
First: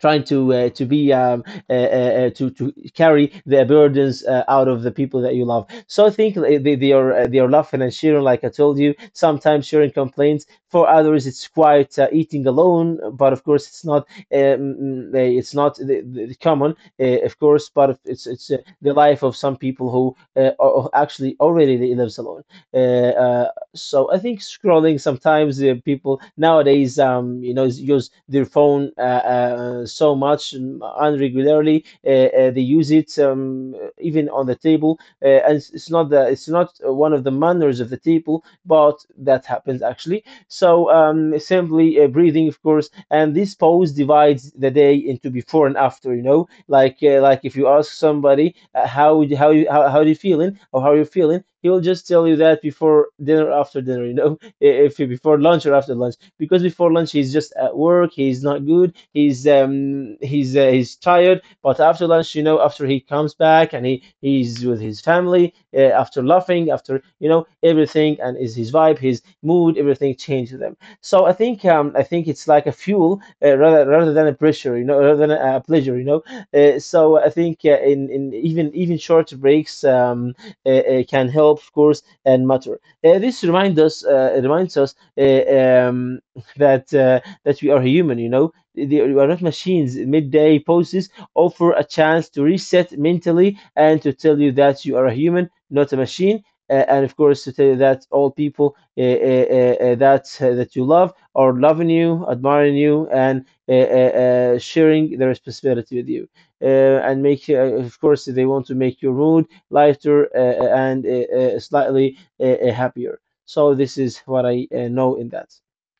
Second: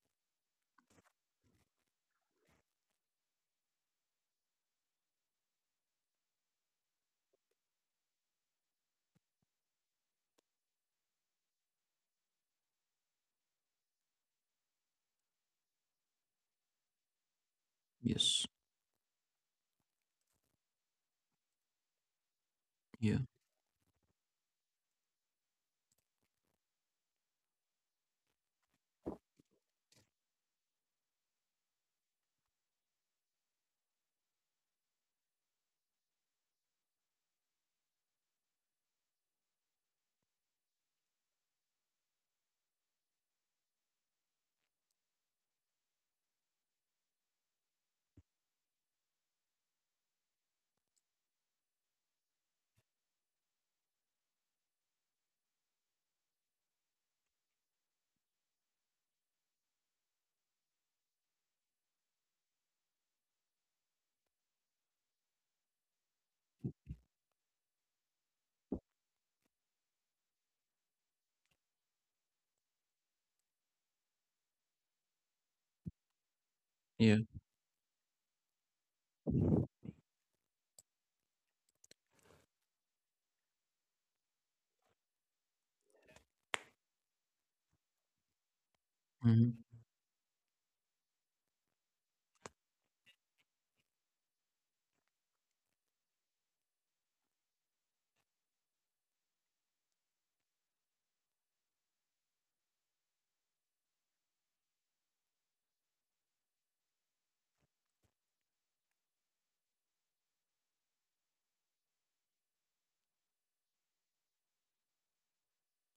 S1: trying to be to carry their burdens out of the people that you love. So I think like, they are laughing and sharing, like I told you. Sometimes sharing complaints. For others, it's quite eating alone, but of course, it's not the common, of course. But it's
S2: yes,
S1: it's uh, the life of some people who are actually already lives alone. Uh,
S2: yeah,
S1: uh, so I think scrolling sometimes, people nowadays, you know, use their phone so much and unregularly. They use it even on the table, and it's not the it's not one of the manners of the table, but that happens actually. So simply breathing, of course, and this pose divides the day into before and after. You know, like if you ask somebody how would- how you how are you feeling, or how are you feeling, he will just tell you that before dinner, after dinner, you know, if before lunch or after lunch, because before lunch he's just at work, he's not good, he's he's tired. But after lunch, you know, after he comes back and he's with his family, after laughing, after you know everything, and is his vibe, his mood, everything changes them. So I think it's like a fuel rather than a pressure, you know, rather than a pleasure, you know. So
S2: yeah,
S1: I think in even even short breaks, can help, of course, and matter. This reminds us um, that that we are human. You know, we are not
S2: mm-hmm,
S1: machines. Midday poses offer a chance to reset mentally and to tell you that you are a human, not a machine. And of course, to tell you that all people that you love are loving you, admiring you, and sharing their responsibility with you uh, and make of course they want to make your mood lighter, and slightly happier. So this is what I know in that.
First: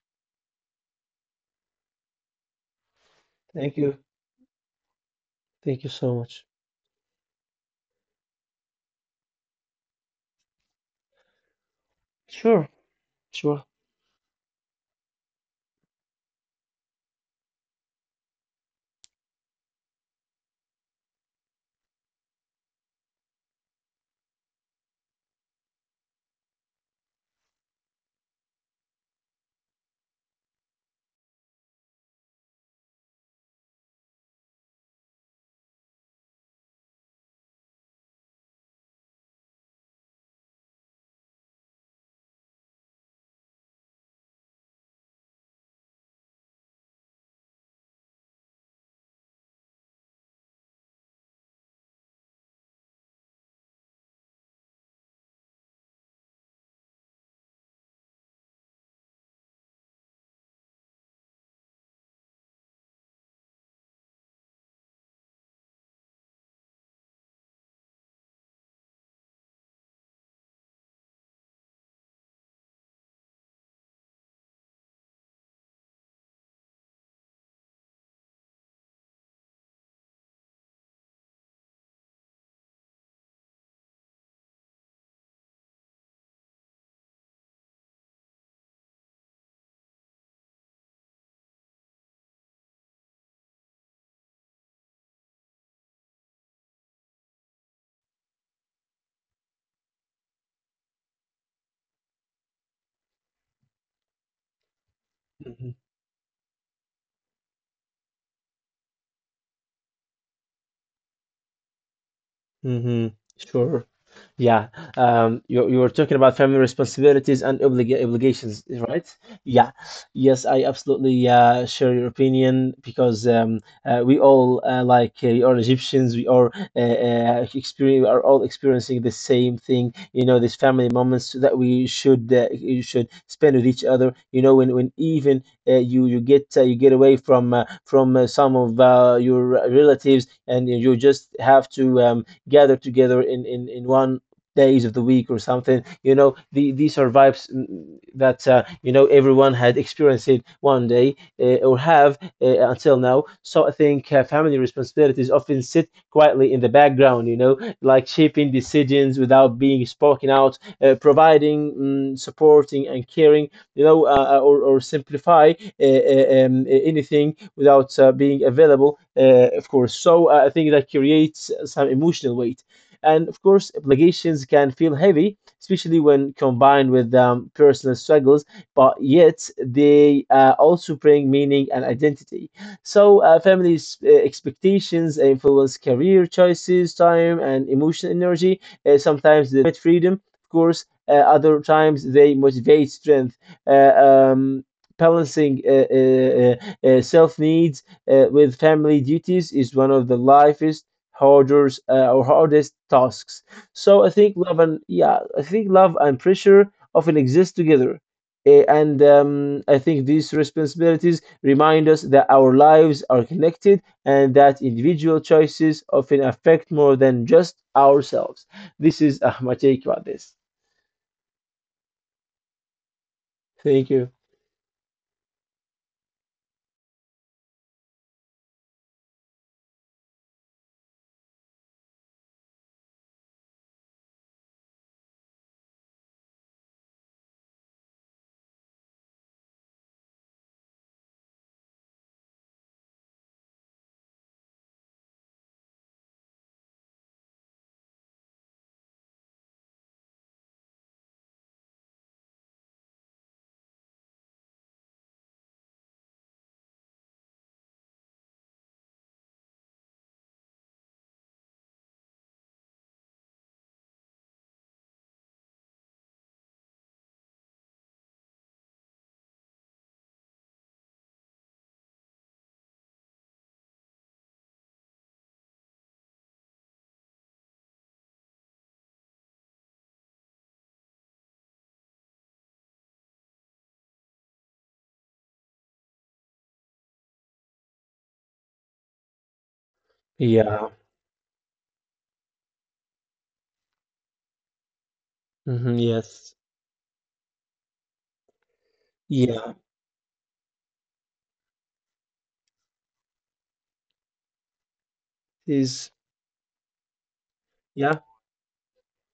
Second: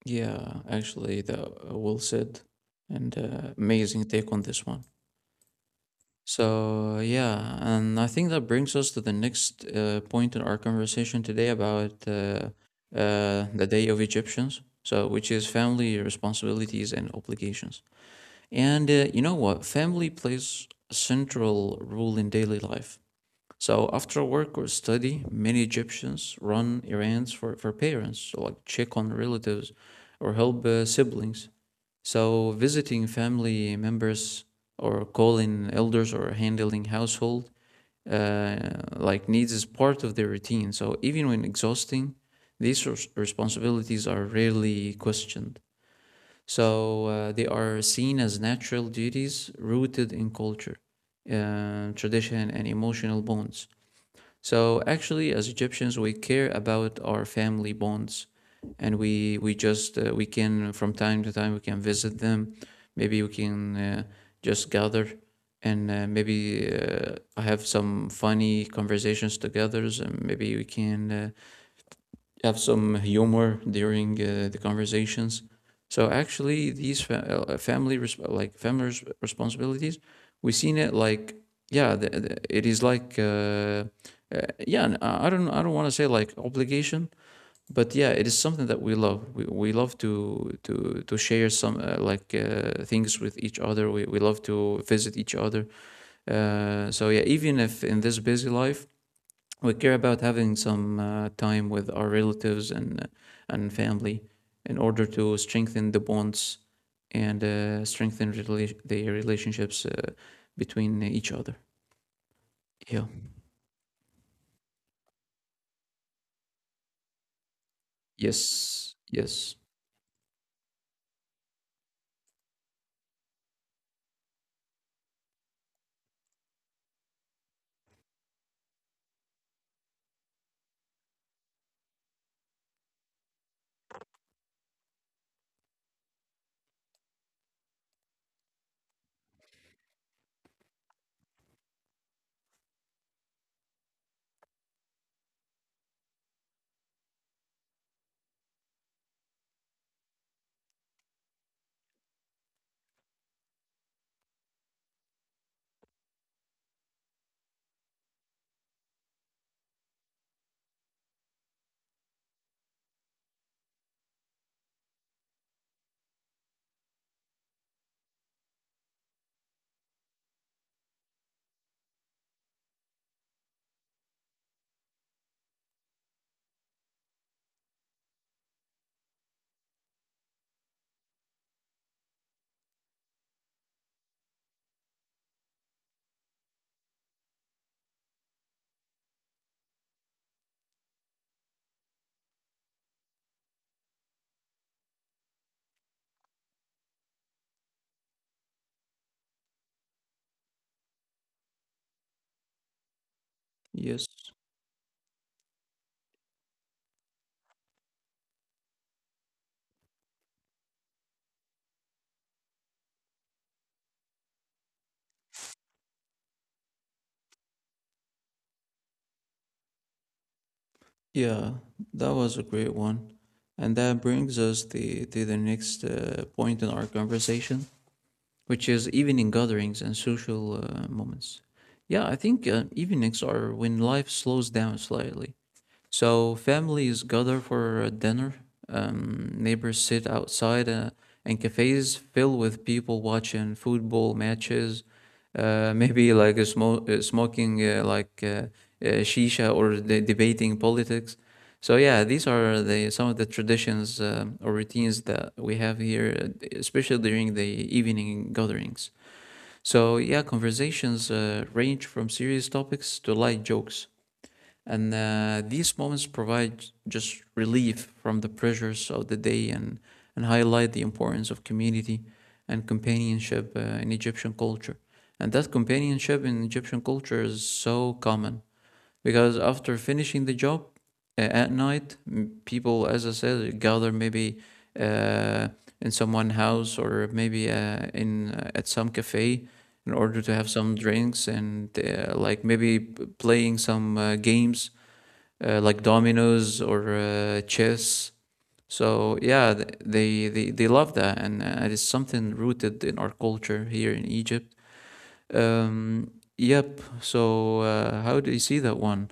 S2: yeah. Actually, that well said, and
S1: Thank you.
S2: amazing take on this one.
S1: Thank you so much.
S2: So, yeah, and I think that brings us to the next point in our conversation today about
S1: Sure, sure.
S2: the Day of Egyptians, so which is family responsibilities and obligations. And you know what? Family plays a central role in daily life. So after work or study, many Egyptians run errands for parents, so like check on relatives or help siblings. So visiting family members, or calling elders, or handling household uh, like needs is part of their routine. So even when exhausting, these responsibilities are rarely questioned. So they are seen as natural duties rooted in culture, tradition, and emotional bonds. So actually, as Egyptians, we care about our family bonds, and we just we can from time to time we can visit them. Maybe we can just gather, and maybe have some funny conversations together. And maybe we can have some humor during the conversations. So actually, these family responsibilities, we seen it like, yeah, it is like, uh, yeah. I don't want to say like obligation, but yeah, it is something that we love. We love to share some like things with each other. We love to visit each other. So yeah, even if in this busy life we care about having some time with our relatives, and family, in order to
S1: Hmm.
S2: strengthen the bonds and strengthen the relationships between each other. Yeah.
S1: Hmm. Sure. Yeah, you you were talking about family responsibilities and obligations,
S2: Yes.
S1: right?
S2: Yes.
S1: Yeah, yes, I absolutely share your opinion because we all are Egyptians. We are experience are all experiencing the same thing. You know, these family moments that we should you should spend with each other. You know, when even you you get away from some of your relatives and you just have to gather together in one days of the week or something. You know, the, these are vibes that you know everyone had experienced it one day or have until now. So I think family responsibilities often sit quietly in the background. You know, like shaping decisions without being spoken out, providing, supporting, and caring. You know, or simplify anything without being available. Of course, so I think that creates some emotional weight, and of course, obligations can feel heavy, especially when combined with personal struggles, but yet they also bring meaning and identity. So, families' expectations influence career choices, time, and emotional energy. Sometimes they limit freedom, of course. Other times they motivate strength. Uh, um, balancing self needs with family duties is one of the life's harder or hardest tasks. So
S2: Yes.
S1: I think love and, yeah, I think love and pressure often exist together. Eh, and I think these responsibilities remind us that our lives are connected and that individual choices often affect more than just ourselves. This is my take about this.
S2: Yeah. That was a great one, and
S1: Thank
S2: that
S1: you.
S2: brings us the to the next point in our conversation, which is evening gatherings and social moments. Yeah, I think evenings are when life slows down slightly. So families gather for dinner, neighbors sit outside, and cafes fill with people watching football matches, maybe like a smoking like shisha, or debating politics. So yeah, these are the some of the traditions, or routines, that we have here, especially during the evening gatherings. So yeah, conversations range from serious topics to light jokes. And these moments provide just relief from the pressures of the day, and highlight the importance of community and companionship in Egyptian culture. And that companionship in Egyptian culture is so common, because after finishing the job at night, people, as I said, gather, maybe uh, in someone's house, or maybe in at some cafe, in order to have
S1: Yeah.
S2: some drinks and like maybe playing some games
S1: Mhm,
S2: like
S1: yes.
S2: dominoes or chess. So
S1: Yeah.
S2: yeah, they love that, and it is something rooted in our culture here in Egypt.
S1: Is
S2: Um, yep. So
S1: yeah.
S2: uh, how do you see that one?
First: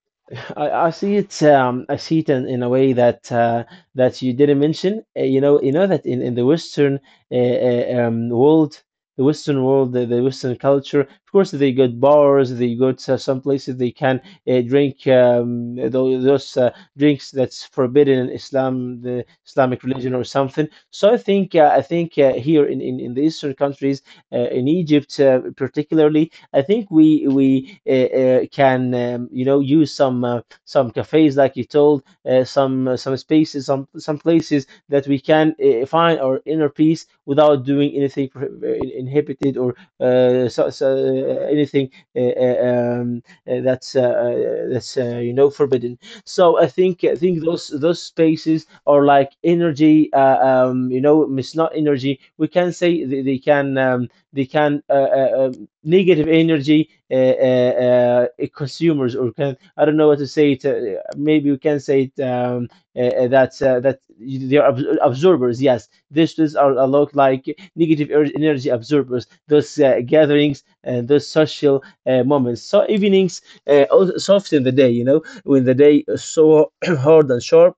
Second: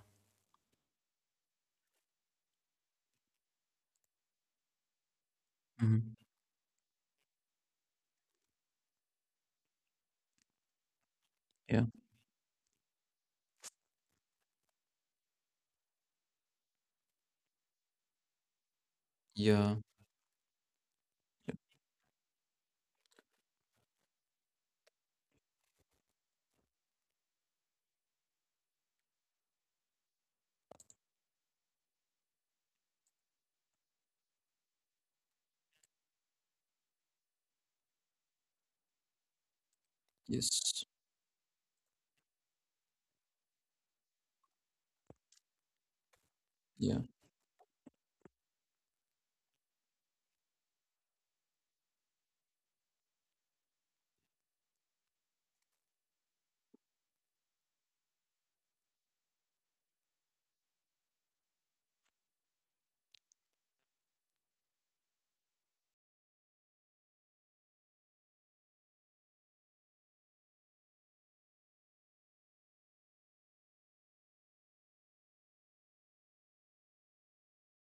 S1: I see it in a way that that you didn't mention. You know, you know that
S2: Hmm.
S1: in the Western world, the Western world, the Western culture, of course, they
S2: Yeah.
S1: got bars, they go to some places they can drink those drinks that's forbidden in Islam, the
S2: Yeah.
S1: Islamic religion or something. So I think here in the Eastern countries, in Egypt particularly, I think we can you know use some cafes like you told, some spaces, some places that we can find our inner peace without doing anything inhibited, or
S2: Yes.
S1: anything uh, uh, um, that's you know forbidden. So
S2: Yeah.
S1: I think those spaces are like energy. You know, it's not energy. We can say they can they can. Uh, uh, negative energy consumers, or can I don't know what to say it, maybe we can say it, that that they are absorbers. Yes, this is are a lot like negative energy absorbers, those gatherings and those social moments. So evenings also soften the day. You know, when the day is so hard and sharp,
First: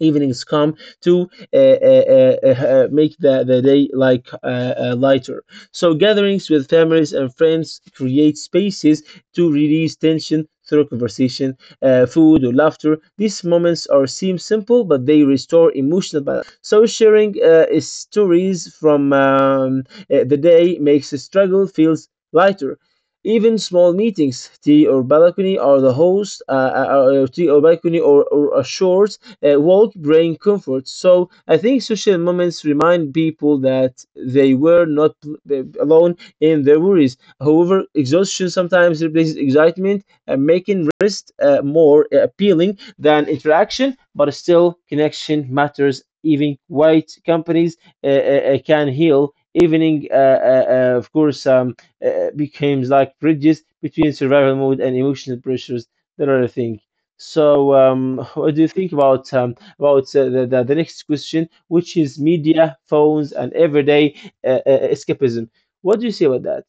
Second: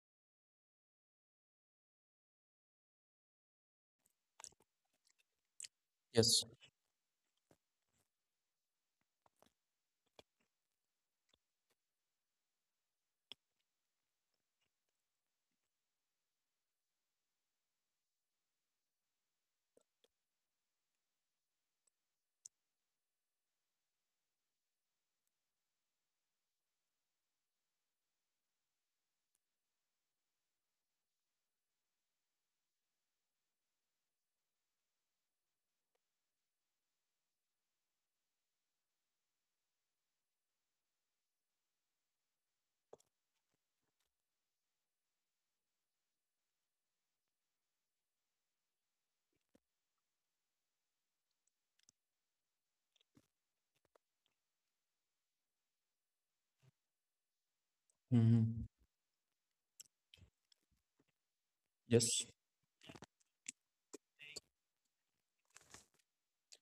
S1: evenings come to uh, uh, uh, uh, make the day like lighter. So
S2: Yes.
S1: gatherings with families and friends create spaces to release tension through conversation, food, or laughter. These moments are seem simple, but they restore emotional balance. So sharing stories from the day makes the struggle feels lighter. Even small meetings, tea or balcony, or the host, tea or balcony, or a short won't bring comfort. So I think social moments remind people that they were not alone in their worries. However, exhaustion sometimes replaces excitement, making rest more appealing than interaction, but still, connection matters. Even white companies can heal. Evening, of course, becomes like bridges between survival mode and emotional pressures. That are the things. So, what do you
S2: Hmm.
S1: think about the next question, which is
S2: Yes.
S1: media, phones, and everyday escapism? What do you say about that?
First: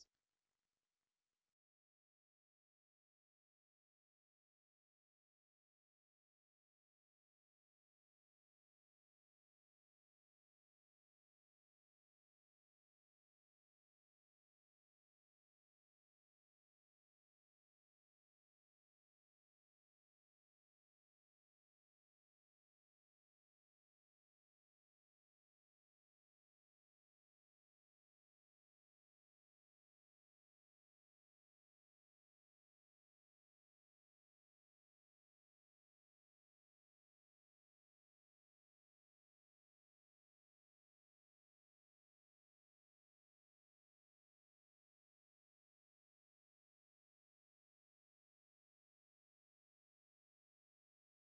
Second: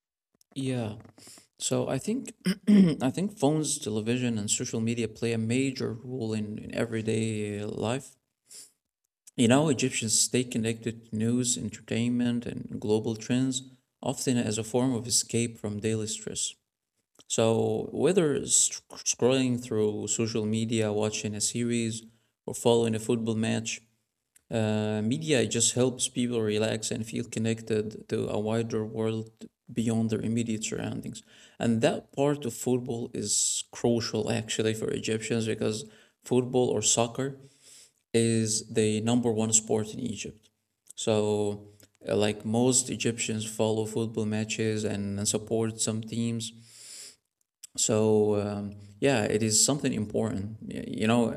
S2: Yeah. So I think I think phones, television, and social media play a major role in everyday life. You know, Egyptians stay connected to news, entertainment, and global trends, often as a form of escape from daily stress. So, whether scrolling through social media, watching a series, or following a football match, media just helps people relax and feel connected to a wider world beyond their immediate surroundings. And that part of football is crucial actually for Egyptians, because football or soccer is the number one sport in Egypt. So, like most Egyptians follow football matches, and support some teams. So, yeah, it is something important. You know,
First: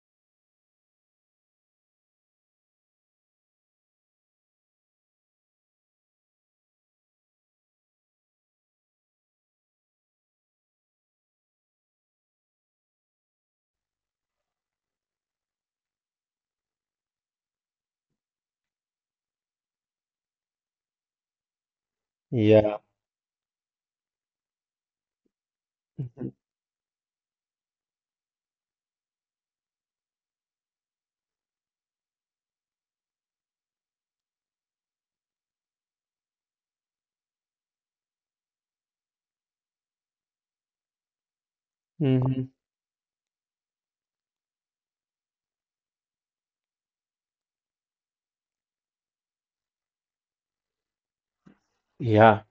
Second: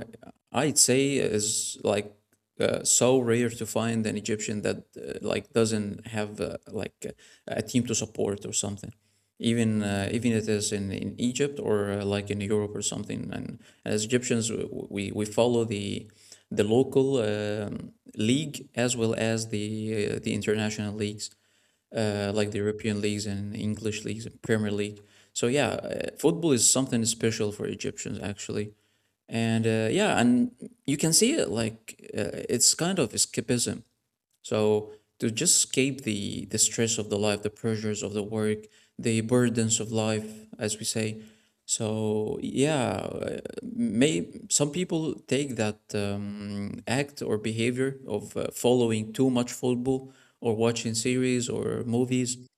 S2: I'd say is like so rare to find an Egyptian that like doesn't have like a team to support or something, even even it is in Egypt, or like in Europe or something. And as Egyptians, we follow the local league, as well as the international leagues, like the
S1: Yeah.
S2: European leagues and English leagues and Premier League. So yeah, football is something special for Egyptians actually. And yeah, and you can see it like it's kind of escapism, so to just escape the stress of the life, the pressures of the work, the burdens of life, as we say. So
S1: Hmm.
S2: yeah, may some people take that act or behavior of following too much football, or watching series or movies,
S1: Yeah.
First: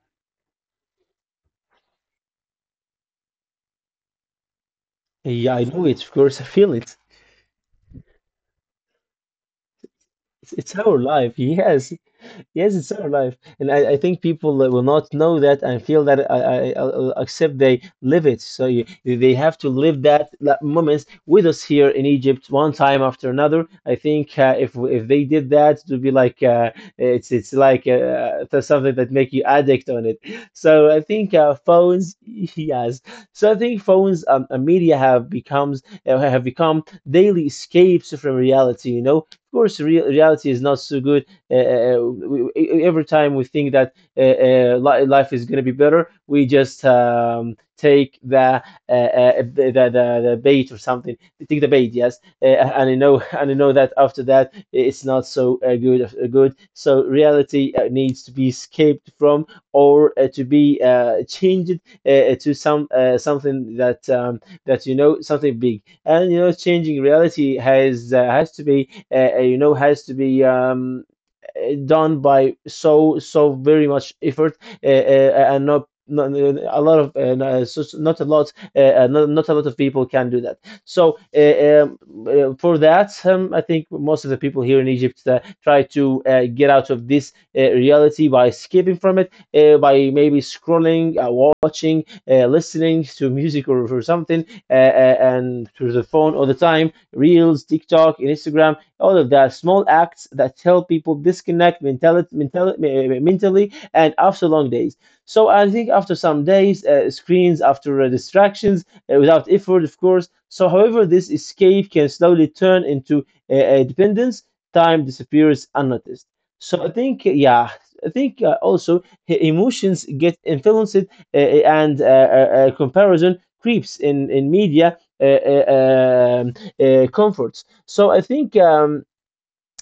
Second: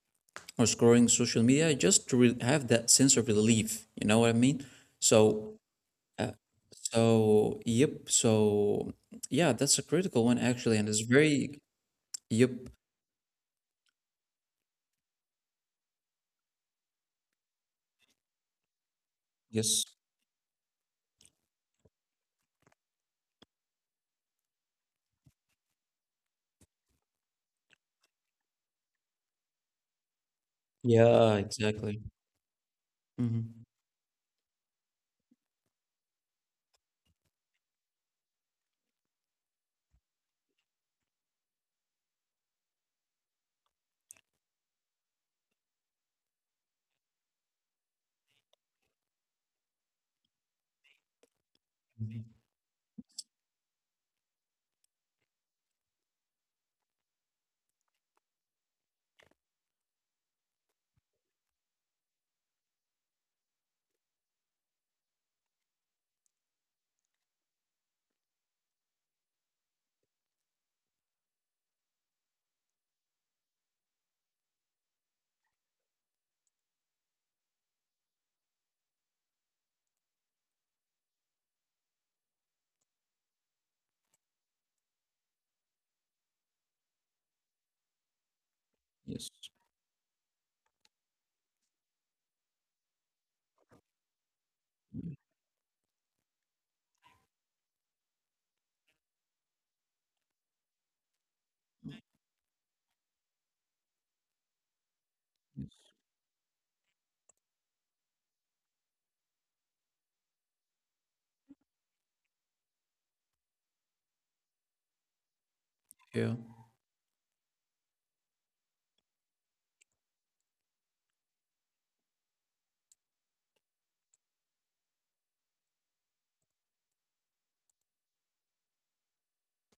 S2: or scrolling social media, just to have that sense of relief. You know what I mean? So
S1: Yeah, I know it. Of
S2: uh,
S1: course, I feel it.
S2: so yep. So yeah, that's a critical one actually,
S1: It's
S2: and it's
S1: our life.
S2: very.
S1: Yes,
S2: Yep.
S1: yes, it's our life, and I think people that will not know that and feel that I except they live it. So you, they have to
S2: Yes.
S1: live that moments with us here in Egypt, one time after another. I think if they did that, it would be like it's like that's something that make you addict on it. So I
S2: Yeah,
S1: think
S2: exactly.
S1: phones, yes. So I
S2: Mhm.
S1: think phones and media have become daily escapes from reality. You know, of course, real reality is not so good uh, uh, uh, we, every time we think that life is going to be better, we just take the, the bait or something. Take the bait,
S2: Mhm.
S1: yes, and I know and I know that after that it's not so good. Good. So reality needs to be escaped from, or to be changed to something that, that you know, something big. And you know, changing reality has to be, you know has to be. Done by so very much effort, and not, not a lot of no- so- so not a lot not, not a lot of people can do that. So, for that, I think most of the people here in Egypt try to get out of this reality by escaping from
S2: Yes.
S1: it, by maybe scrolling, watching, listening to music, or something, and through the phone all the time: reels, TikTok, Instagram. All of that, small acts that help people disconnect mentally, and after long days. So I think after some days, screens, after distractions, without effort, of course. So, however, this escape can slowly turn into dependence. Time disappears unnoticed.
S2: Yeah.
S1: So I think, yeah, I think, also, emotions get influenced, uh, and comparison creeps in media, comforts. So I think,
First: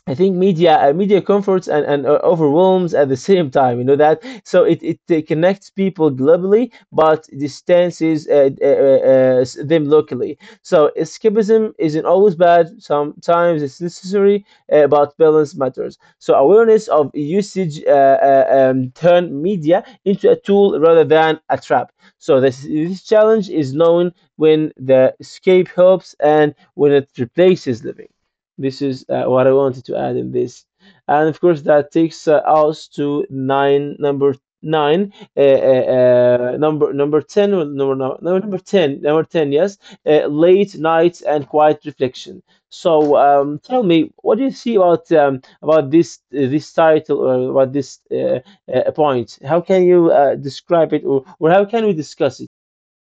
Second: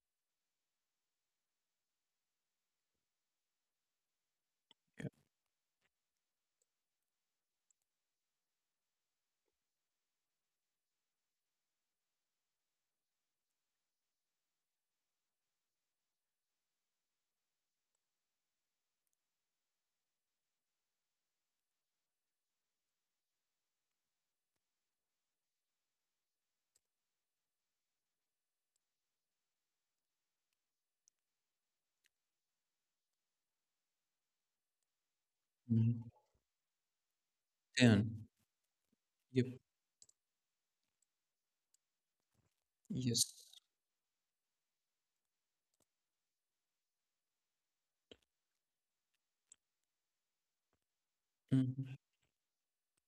S1: I think media comforts and overwhelms at the same time. You know that. So it connects people globally, but distances them locally. So escapism isn't always bad. Sometimes it's necessary, but balance matters. So awareness of usage turn media into a tool rather than a trap. So this challenge is known when the escape helps and when it replaces living. This is what I wanted to add in this. And of course, that takes us to nine, number nine,
S2: Mhm.
S1: number ten, or number, no,
S2: Then,
S1: no, number ten, number
S2: yep.
S1: ten, yes, late nights and quiet reflection. So,
S2: Yes.
S1: tell me, what do you see about, about this title, or about this point? How can you describe it, or how can we
S2: Mhm.
S1: discuss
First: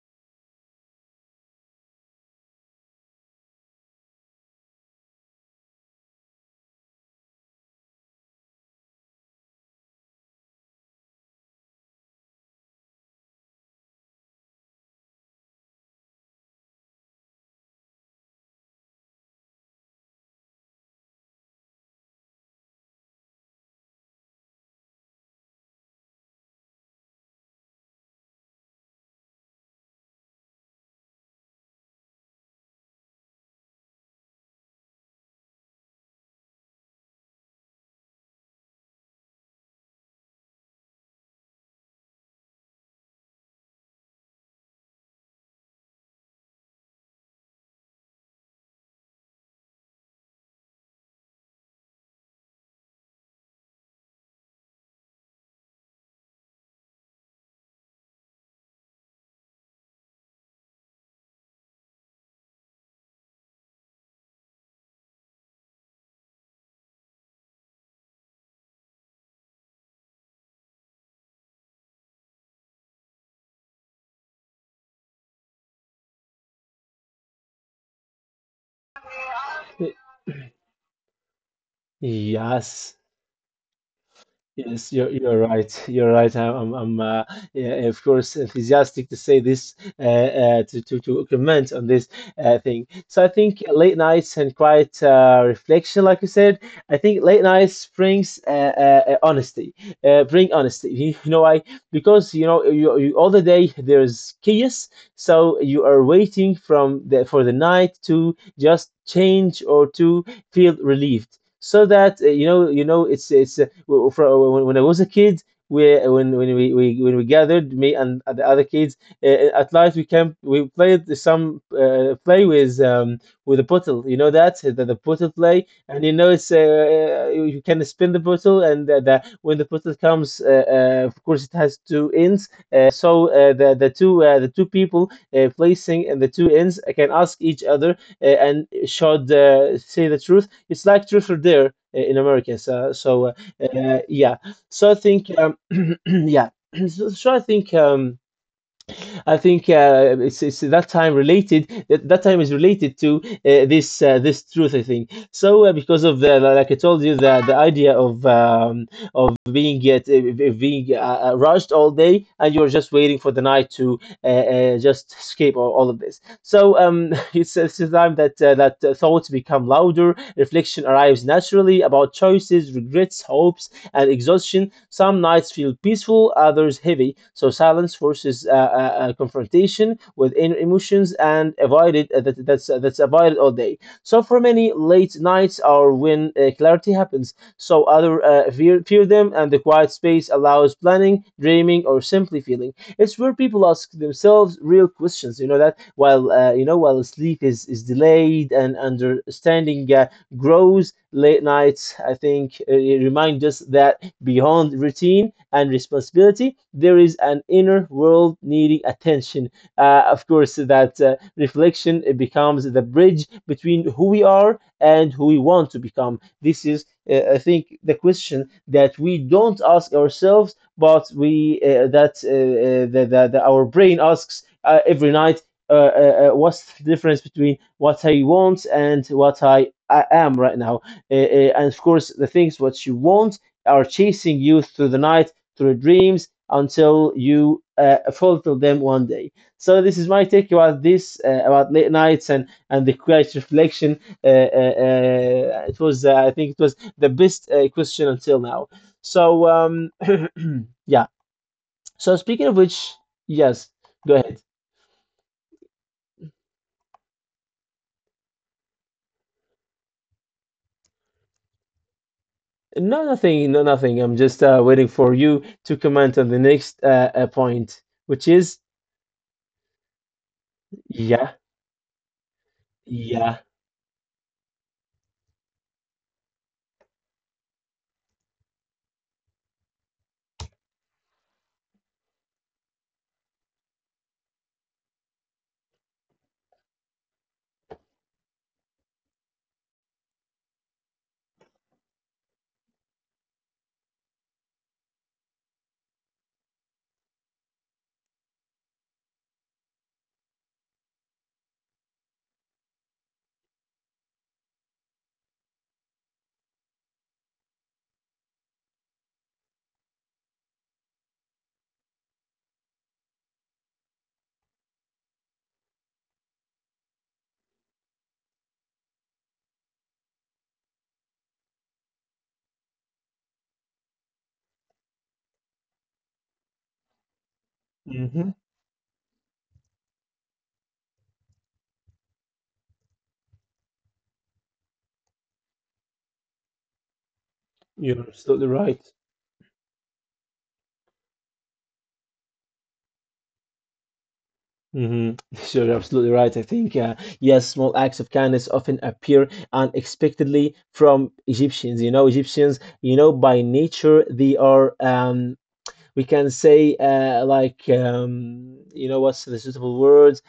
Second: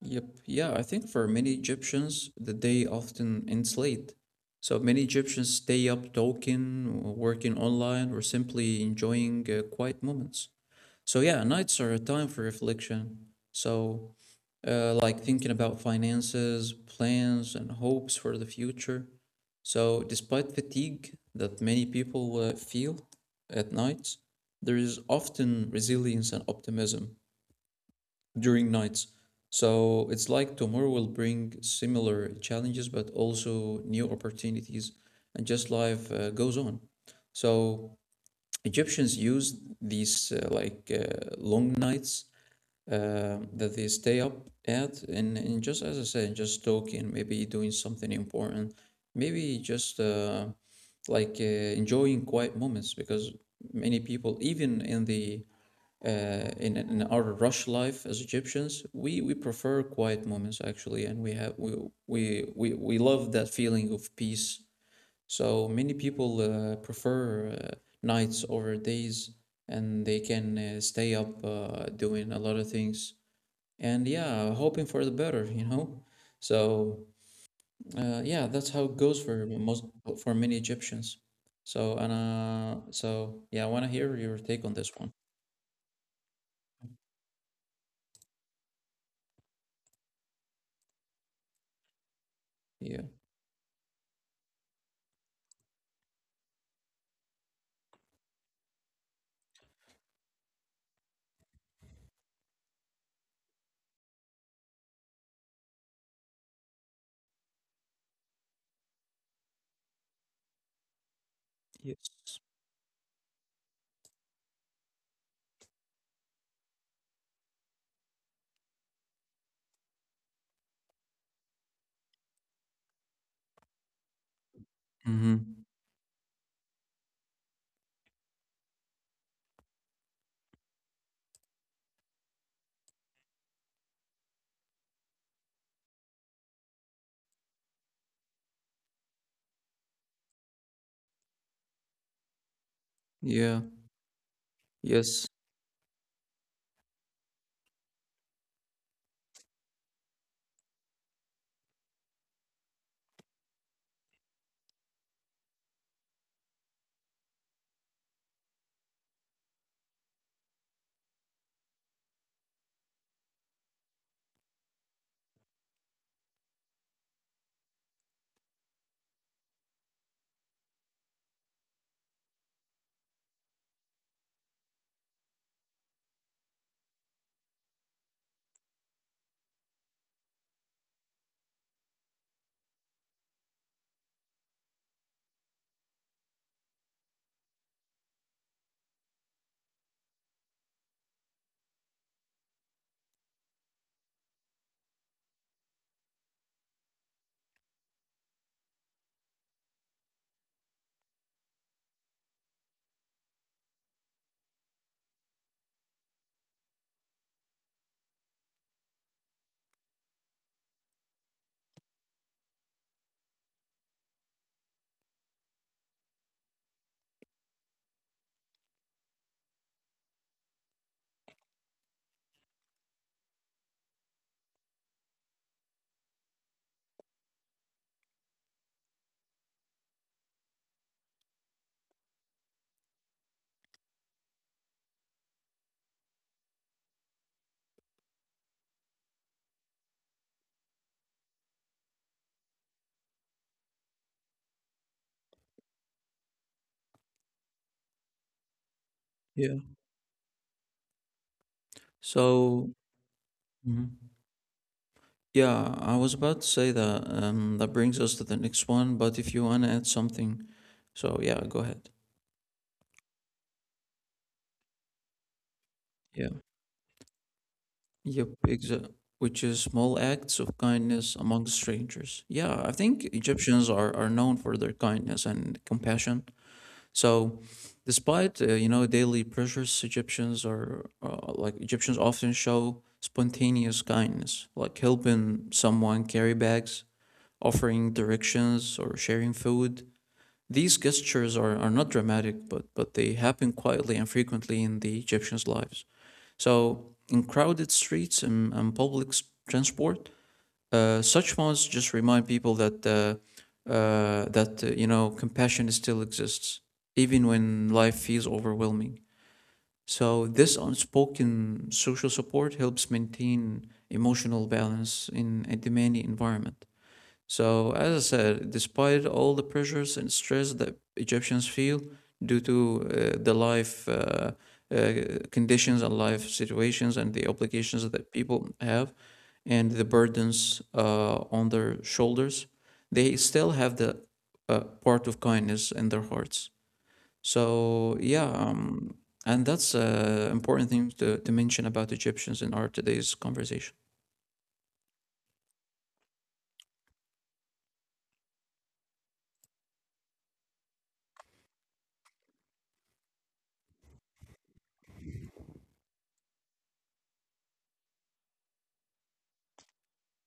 S2: Yep. Yeah, I think for many Egyptians, the day often ends late. So many Egyptians stay up talking, or working online, or simply enjoying quiet moments. So yeah, nights are a time for reflection. So like thinking about finances, plans, and hopes for the future. So, despite fatigue that many people feel at nights, there is often resilience and optimism during nights. So, it's like tomorrow will bring similar challenges, but also new opportunities, and just life goes on. So, Egyptians used these like long nights that they stay up at, and just as I said, just talking, maybe doing something important, maybe just like enjoying quiet moments, because many people, even in our rush life as Egyptians, we prefer quiet moments actually, and we have we love that feeling of peace. So many people prefer nights over days, and they can stay up doing a lot of things, and yeah, hoping for the better, you know. So yeah, that's how it goes for most
S1: it?
S2: for many Egyptians. So and uh,
S1: Yes.
S2: so yeah, I want to hear your take on this
S1: Yes, you're
S2: one.
S1: you're right. You're right. I'm, yeah, of course, enthusiastic to say this, to comment on this thing.
S2: Yeah.
S1: So I think late nights and quiet reflection, like you said. I think late nights brings honesty. Bring honesty. You know why? Because, you know, you all the day there's chaos, so you are waiting from the for the night to just change, or to feel relieved, so that,
S2: Yes.
S1: you know when I was a kid, we when we when we gathered, me and the other kids, at night, we came, we played some play with, with a bottle, you know, the bottle
S2: Mm-hmm.
S1: play. And you know, it's, you can spin the bottle, and when the bottle comes, of course, it has two ends, so the two people placing, and the two ends can ask each other, and should say the truth. It's like truth or dare, in America. So, so uh,
S2: Yeah.
S1: uh, yeah. So I
S2: Yes.
S1: think, yeah. So I think. I think it's that time related. That time is related to this, this truth. I think so, because of the, like I told you, the idea of, of being, rushed all day, and you're just waiting for the night to just escape all of this. So, it's the time that, thoughts become louder. Reflection arrives naturally about choices, regrets, hopes, and exhaustion. Some nights feel peaceful, others heavy. So silence forces confrontation with inner emotions, and that's avoided all day. So for many, late nights are when clarity happens. So other fear them, and the quiet space allows planning, dreaming, or simply feeling. It's where people ask themselves real questions. You know that, while while sleep is delayed and understanding grows late nights. I think it reminds us that beyond routine and responsibility, there is an inner world needing attention. Of course, that reflection, it becomes the bridge between who we are and who we want to become. This is, I think, the question that we don't ask ourselves, but we that that that- that our brain asks every night, what's the difference between what I want and what I am right now. And of course, the things what you want are chasing you through the night, through dreams, until you fulfill them one day. So this is my take about this, about late nights and the quiet reflection. I think, it was the best question until now. So,
S2: Yeah.
S1: yeah. So, speaking of
S2: So.
S1: which, yes,
S2: Mhm.
S1: go ahead.
S2: Yeah, I was about to say that brings us to the next one, but if you want to add something, so yeah, go ahead.
S1: No, nothing. No, nothing. I'm just waiting for you to comment on the next point,
S2: Yep,
S1: which is...
S2: which is small acts of kindness
S1: Yeah,
S2: among strangers. Yeah, I think
S1: yeah.
S2: Egyptians are known for their kindness and compassion. So, despite daily pressures, Egyptians are like Egyptians often show spontaneous kindness, like helping someone carry bags, offering directions, or sharing food. These gestures are not dramatic, but they happen quietly and frequently in the Egyptians' lives. So, in crowded streets and public transport, such fonts just remind people that compassion still exists, even when life feels overwhelming. So, this unspoken social support helps maintain emotional balance in a demanding environment. So, as I said, despite all the pressures and stress that Egyptians feel due to the life uh, conditions and life situations and the obligations that
S1: Hmm.
S2: people have and the burdens on their shoulders, they still have the part of kindness in their hearts.
S1: You're
S2: So,
S1: absolutely right.
S2: and that's an important thing to mention about Egyptians in our today's conversation.
S1: Hmm. You're absolutely right. I think, yes, small acts of kindness often appear unexpectedly from Egyptians. You know, Egyptians, you know, by nature they are, we can say like, you know, what's the suitable word?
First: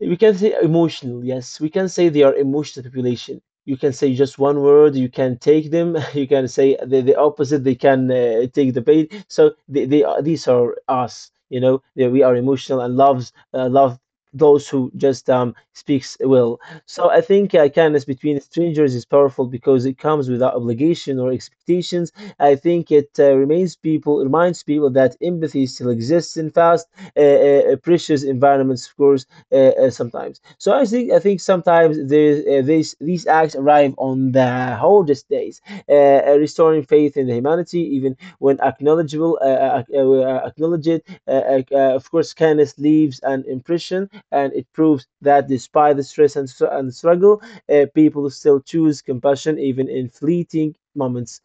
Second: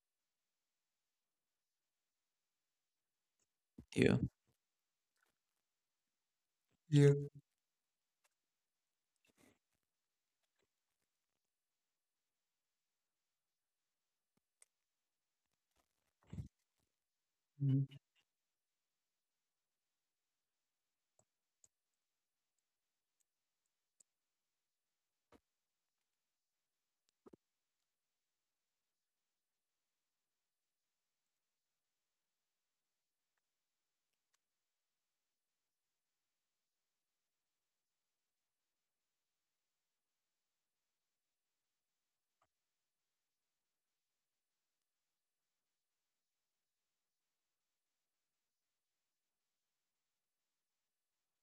S1: We can say emotional, yes, we can say they are emotional population. You can say
S2: Yeah.
S1: just one word, you can take them. You can say the,
S2: Yeah.
S1: opposite. They can take the bait. So they are, these are us. You know that we are emotional, and love those who just speaks well. So I think
S2: Mhm.
S1: kindness between strangers is powerful because it comes without obligation or expectations. I think it remains people reminds people that empathy still exists in fast, precious environments, of course, sometimes. So I think sometimes there, these acts arrive on the hardest days, uh, restoring faith in the humanity, even when acknowledgeable, acknowledged. Of course, kindness leaves an impression, and it proves that despite the stress and struggle, people still choose compassion even in fleeting moments.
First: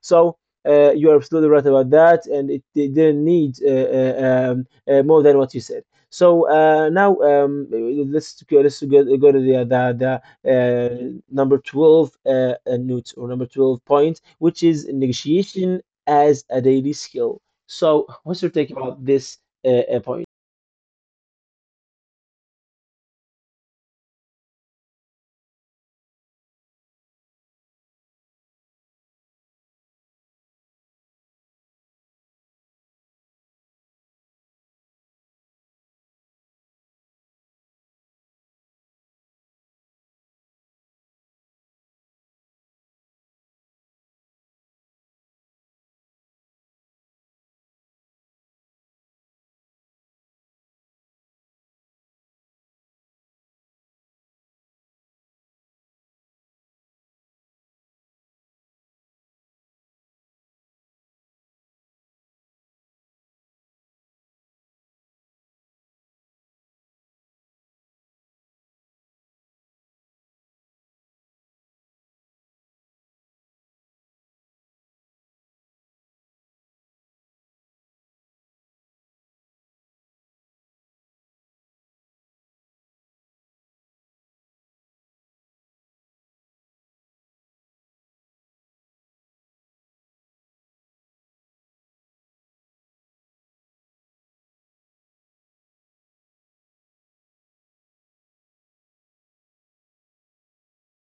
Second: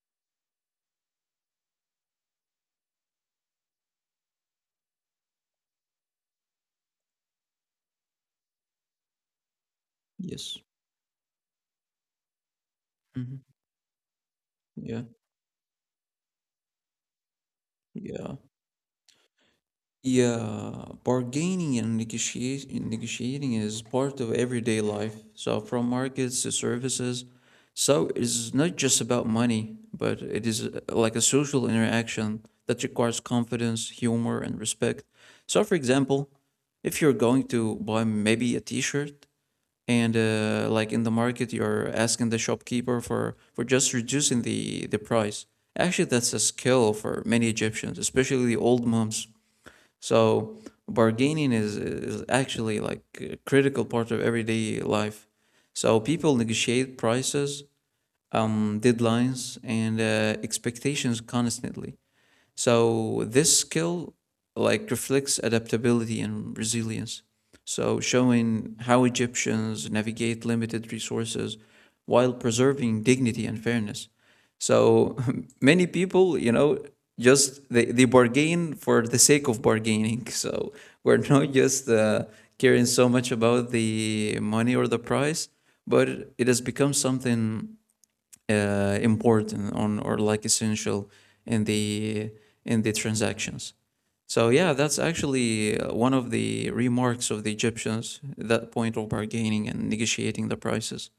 S1: So, you're absolutely right about that, and they didn't need, more than what you said. So, now, go to the the, the
S2: Yes.
S1: uh, number 12 note, or number
S2: Hmm.
S1: 12, which is
S2: Yeah.
S1: negotiation as a daily skill. So
S2: Yeah.
S1: what's your take about this point?
S2: Yeah, bargaining and negotiating is part of everyday life. So, from markets to services, so it's not just about money, but it is like a social interaction that requires confidence, humor, and respect. So, for example, if you're going to buy maybe a t-shirt and like in the market, you're asking the shopkeeper for just reducing the price. Actually, that's a skill for many Egyptians, especially the old moms. So bargaining is actually like a critical part of everyday life. So people negotiate prices, deadlines, and expectations constantly. So this skill like reflects adaptability and resilience, so showing how Egyptians navigate limited resources while preserving dignity and fairness. So many people, you know, just they bargain for the sake of bargaining. So we're not just caring so much about the money or the price, but it has become something important on, or like essential, in the in the transactions. So yeah, that's actually one of the remarks of the Egyptians, that point of bargaining and negotiating the prices.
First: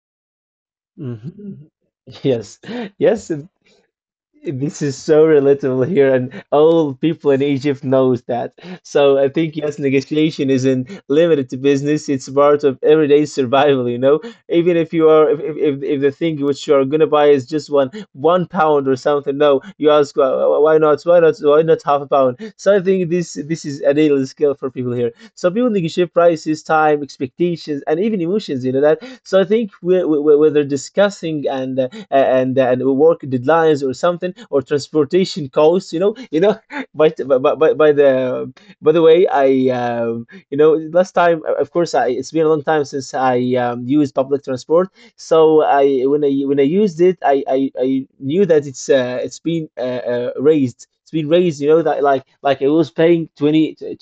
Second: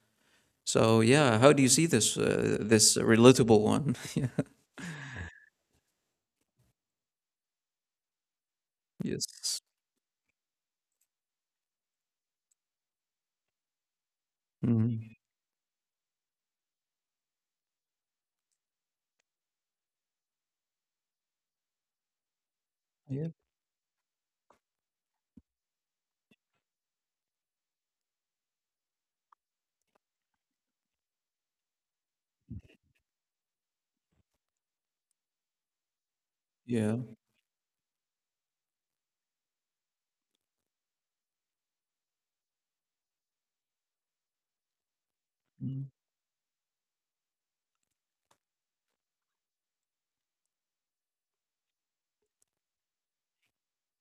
S2: So yeah, how do you
S1: Mhm.
S2: see
S1: Yes,
S2: this
S1: yes,
S2: relatable one? Yeah.
S1: this is so relatable here, and all people in Egypt knows that. So I think,
S2: Yes.
S1: yes, negotiation isn't limited to business; it's part of everyday survival. You know, even if you
S2: Mhm.
S1: are, if the thing which you are gonna buy is just one one pound or something, no, you ask, Why not? Why not half a pound?" So I think
S2: Yeah.
S1: this is a real skill for people here. So people negotiate prices, time, expectations, and even emotions. You know that. So I think, whether discussing and work deadlines or something, or transportation costs, you know,
S2: Yeah.
S1: by by by, by the by the way, I, you know, last time, of course, it's been a long time since I, used public transport. So,
S2: Mm.
S1: I when I when I used it, I knew that it's been raised. It's been raised, you know, that like I was paying 20 to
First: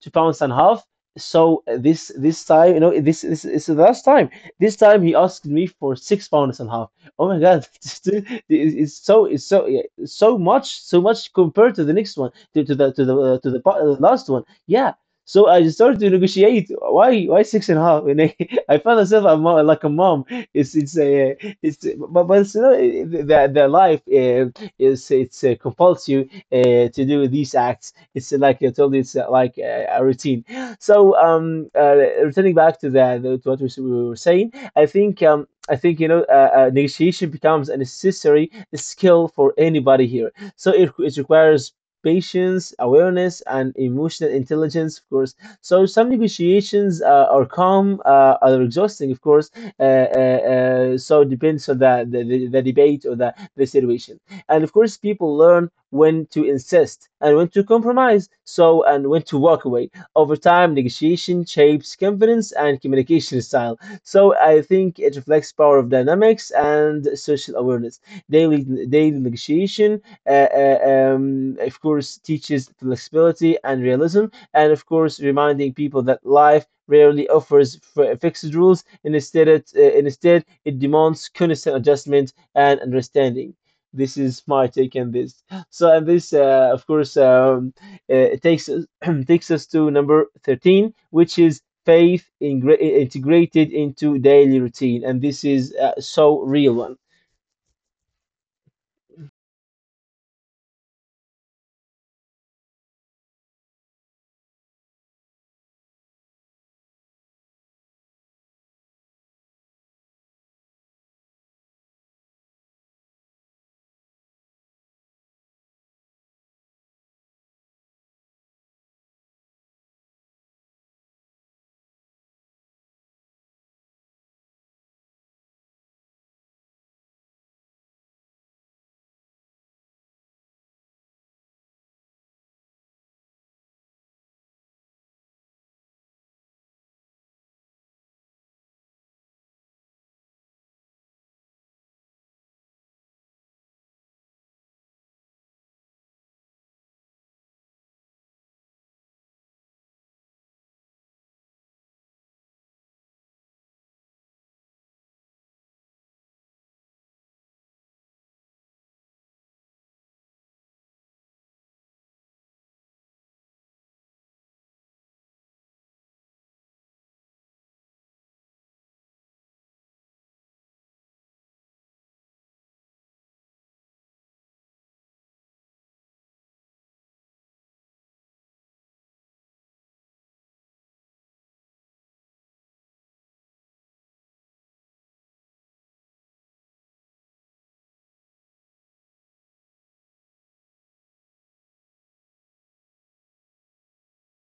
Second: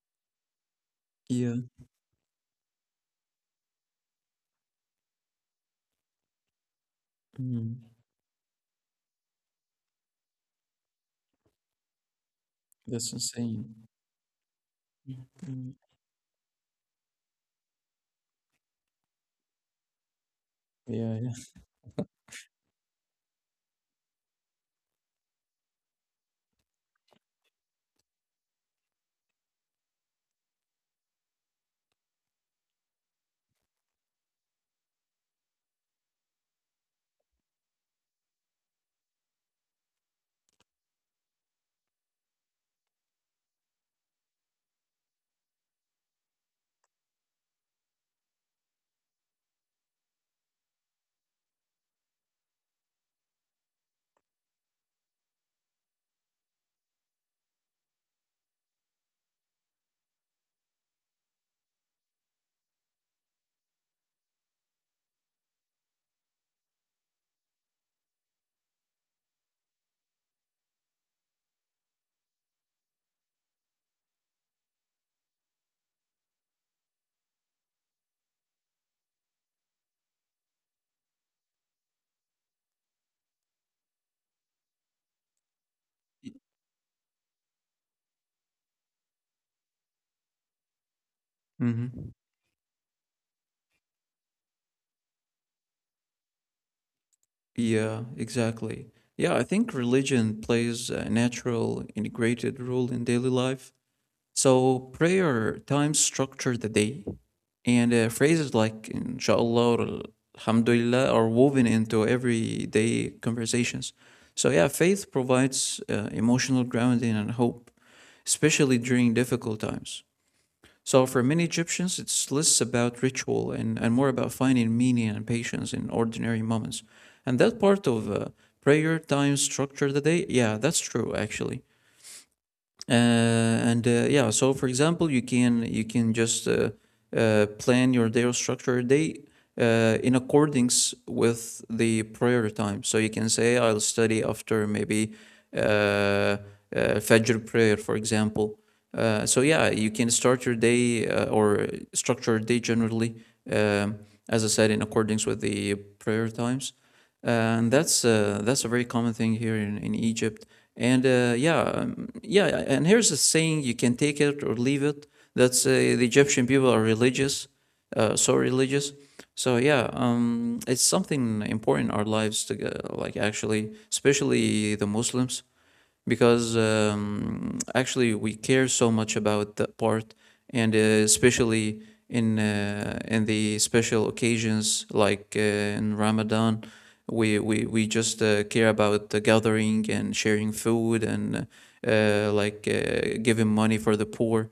S1: to pounds and half.
S2: Yeah.
S1: So, this time, you know, this is the last time. This time he asked me for 6 pounds and a half. Oh my God,
S2: Mm.
S1: it's so, yeah, so much compared to the next one, to the
S2: That's insane.
S1: last one. Yeah. So I
S2: Mm.
S1: just started to negotiate. Why six and a half? I found myself a mom, like a mom. It's
S2: Yeah.
S1: a it's But it's, you know, the life, is it's compels you to do these acts. It's like I told you, it's like a routine. So, returning back to the to what we were saying, I think, you know, negotiation becomes a necessary skill for anybody here. So it requires patience, awareness, and emotional intelligence, of course. So some negotiations are calm, are exhausting, of course. Uh, so it depends on the debate or the situation. And of course, people learn when to insist and when to compromise, and when to walk away. Over time, negotiation shapes confidence and communication style. So I think it reflects power of dynamics and social awareness. Daily daily negotiation, uh, uh, of course, teaches flexibility and realism, and of course, reminding people that life rarely offers fixed rules. Instead, it demands constant adjustment and understanding. This is my take on this. So, and
S2: Yeah.
S1: this, of course, it takes us takes us to number 13, which is
S2: Mm-hmm.
S1: faith integrated into daily routine, and this is so real one.
S2: Yeah, exactly. Yeah, I think religion plays a natural, integrated role in daily life. So prayer times structure the day, and phrases like inshallah or alhamdulillah are woven into everyday conversations. So yeah, faith provides emotional grounding and hope, especially during difficult times. So for many Egyptians, it's less about ritual and more about finding meaning and patience in ordinary moments. And that part of prayer time structure of the day, yeah, that's true actually. Uh, and Yeah, so for example, you can just plan your day or structure your day in accordance with the prayer time. So you can say, I'll study after maybe uh, uh, Fajr prayer, for example. So yeah, you can start your day or structure your day generally, um, as I said, in accordance with the prayer times, and that's a very common thing here in Egypt. And yeah, and here's a saying: you can take it or leave it. That's The Egyptian people are religious, so religious. So it's something important in our lives to like actually, especially the Muslims, because actually we care so much about that part, and especially in the special occasions like in Ramadan, we just care about the gathering and sharing food and giving money for the poor.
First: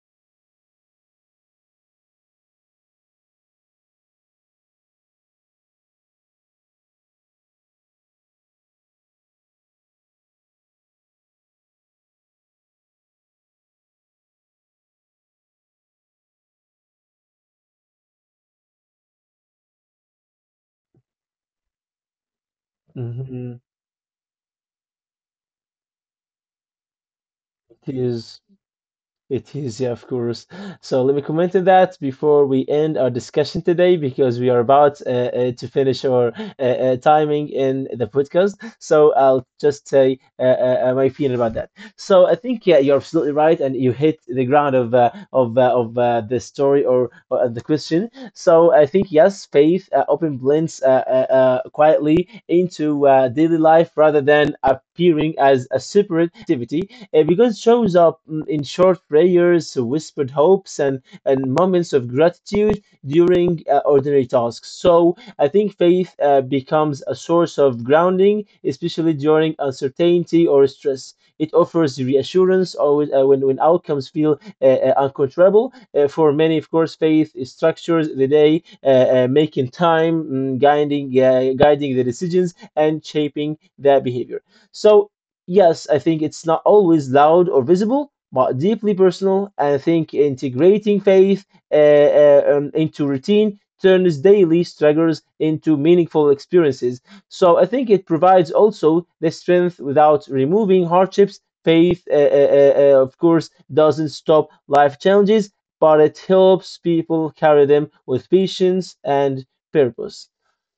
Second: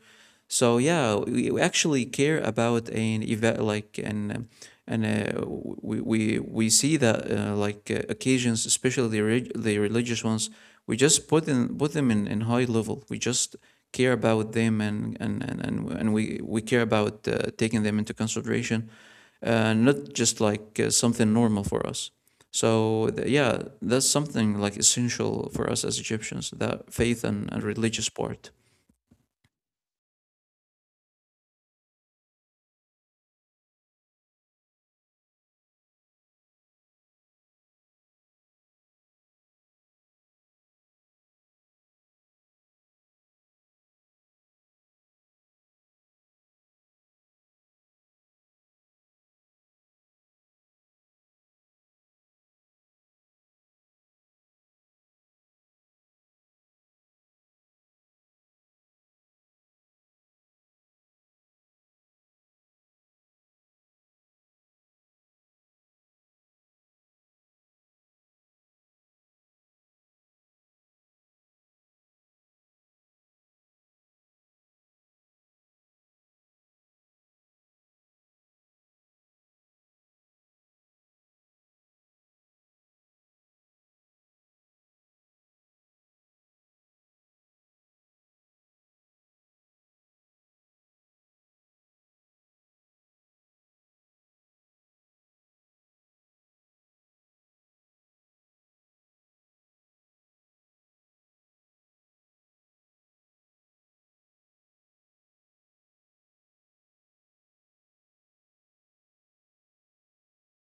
S2: So yeah, we actually care about an event like an and we see that occasions, especially the religious ones, we just put them in high level. We just care about them and we care about taking them into consideration, not just like something normal for us. So yeah,
S1: Mhm.
S2: that's something like essential for us as Egyptians, that faith and
S1: It
S2: religious
S1: is.
S2: part.
S1: It is, yeah, of course. So let me comment on that before we end our discussion today because we are about to finish our timing in the podcast. So I'll just say my feeling about that. So I think yeah, you're absolutely right, and you hit the ground of the story or the question. So I think yes, faith often blends quietly into daily life rather than appearing as a separate activity because it shows up in short prayers, whispered hopes, and moments of gratitude during ordinary tasks. So I think faith becomes a source of grounding, especially during uncertainty or stress. It offers reassurance always, when outcomes feel uncontrollable. For many, of course, faith structures the day, making time, guiding the decisions, and shaping their behavior. So yes, I think it's not always loud or visible, but deeply personal. And I think integrating faith into routine turns daily struggles into meaningful experiences. So I think it provides also the strength without removing hardships. Faith, of course, doesn't stop life challenges, but it helps people carry them with patience and purpose.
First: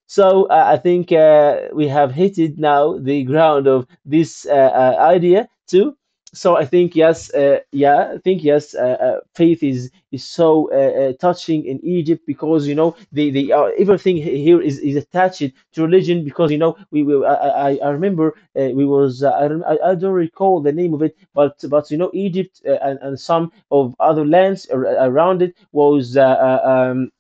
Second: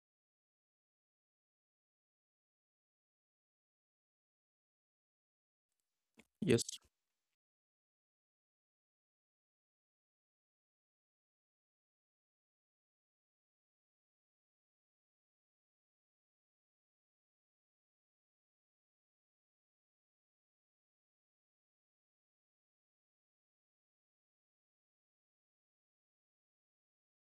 S1: So I think we have hit now the ground of this idea too. So
S2: Yes.
S1: I think yes, faith is so touching in Egypt because you know the everything here is attached to religion because you know we will I remember we was I don't recall the name of it but you know Egypt and some of other lands around it was uh, um,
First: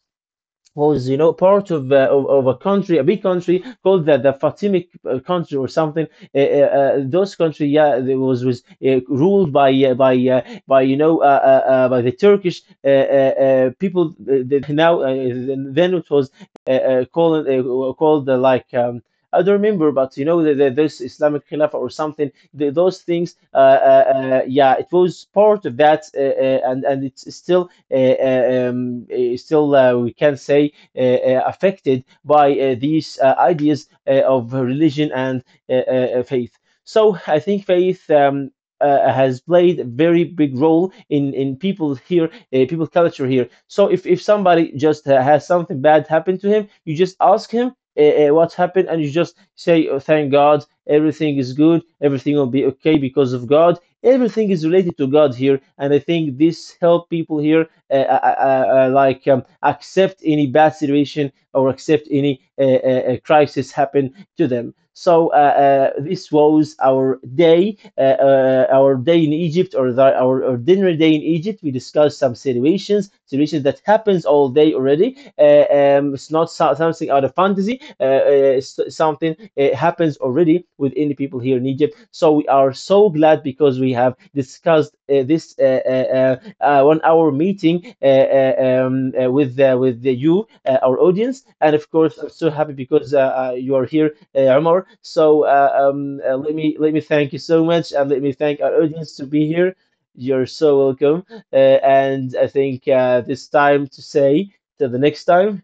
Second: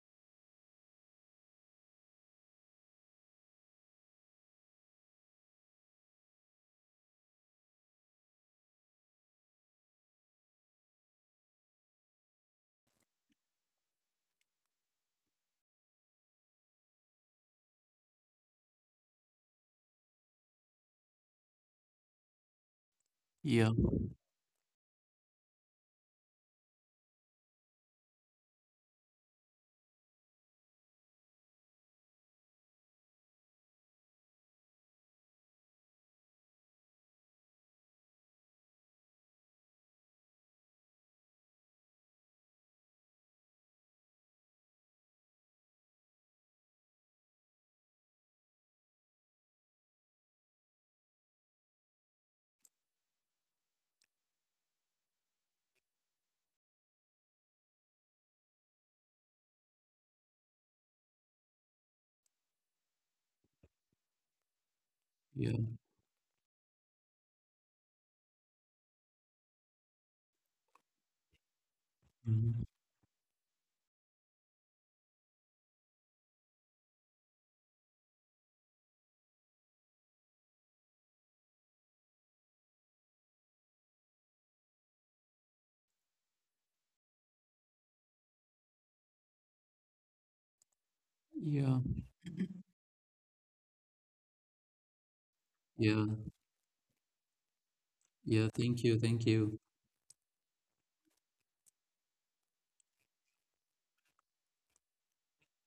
S1: you know part of of a country, a big country called the Fatimid country or something those country, yeah, it was ruled by you know by the Turkish people that now then it was called like I don't remember, but you know this Islamic Khilafah or something. Those things,
S2: Yeah,
S1: yeah, it was part of that, and it's still we can say affected by these ideas of religion and uh, faith. So I think faith has played a very big role in people here, people culture here. So if somebody just has something bad happen to him, you just ask him what happened, and you just say, oh, "Thank God, everything is good, everything will be okay because of God." Everything is related to God here, and I think this help people here like accept any bad situation or accept any crisis happen to them. So
S2: yeah.
S1: uh, uh, this was our day in Egypt, or our dinner day in Egypt. We discussed some
S2: Mhm.
S1: situations that happens all day already. It's not something out of fantasy. Something happens already with any people here in Egypt. So we are so glad because we have discussed this 1 hour meeting with our audience. And
S2: Yeah,
S1: of course, I'm so happy because you are here, Omar. So uh,
S2: yeah,
S1: um, uh, let me thank you so much, and let me
S2: yeah.
S1: thank our
S2: Thank you,
S1: audience
S2: thank
S1: to be
S2: you.
S1: here. You're so welcome. And I think this time to say till the next time.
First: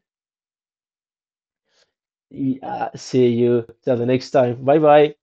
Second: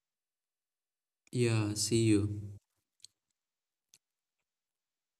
S2: Yeah, see you.
S1: See you till the next time. Bye bye.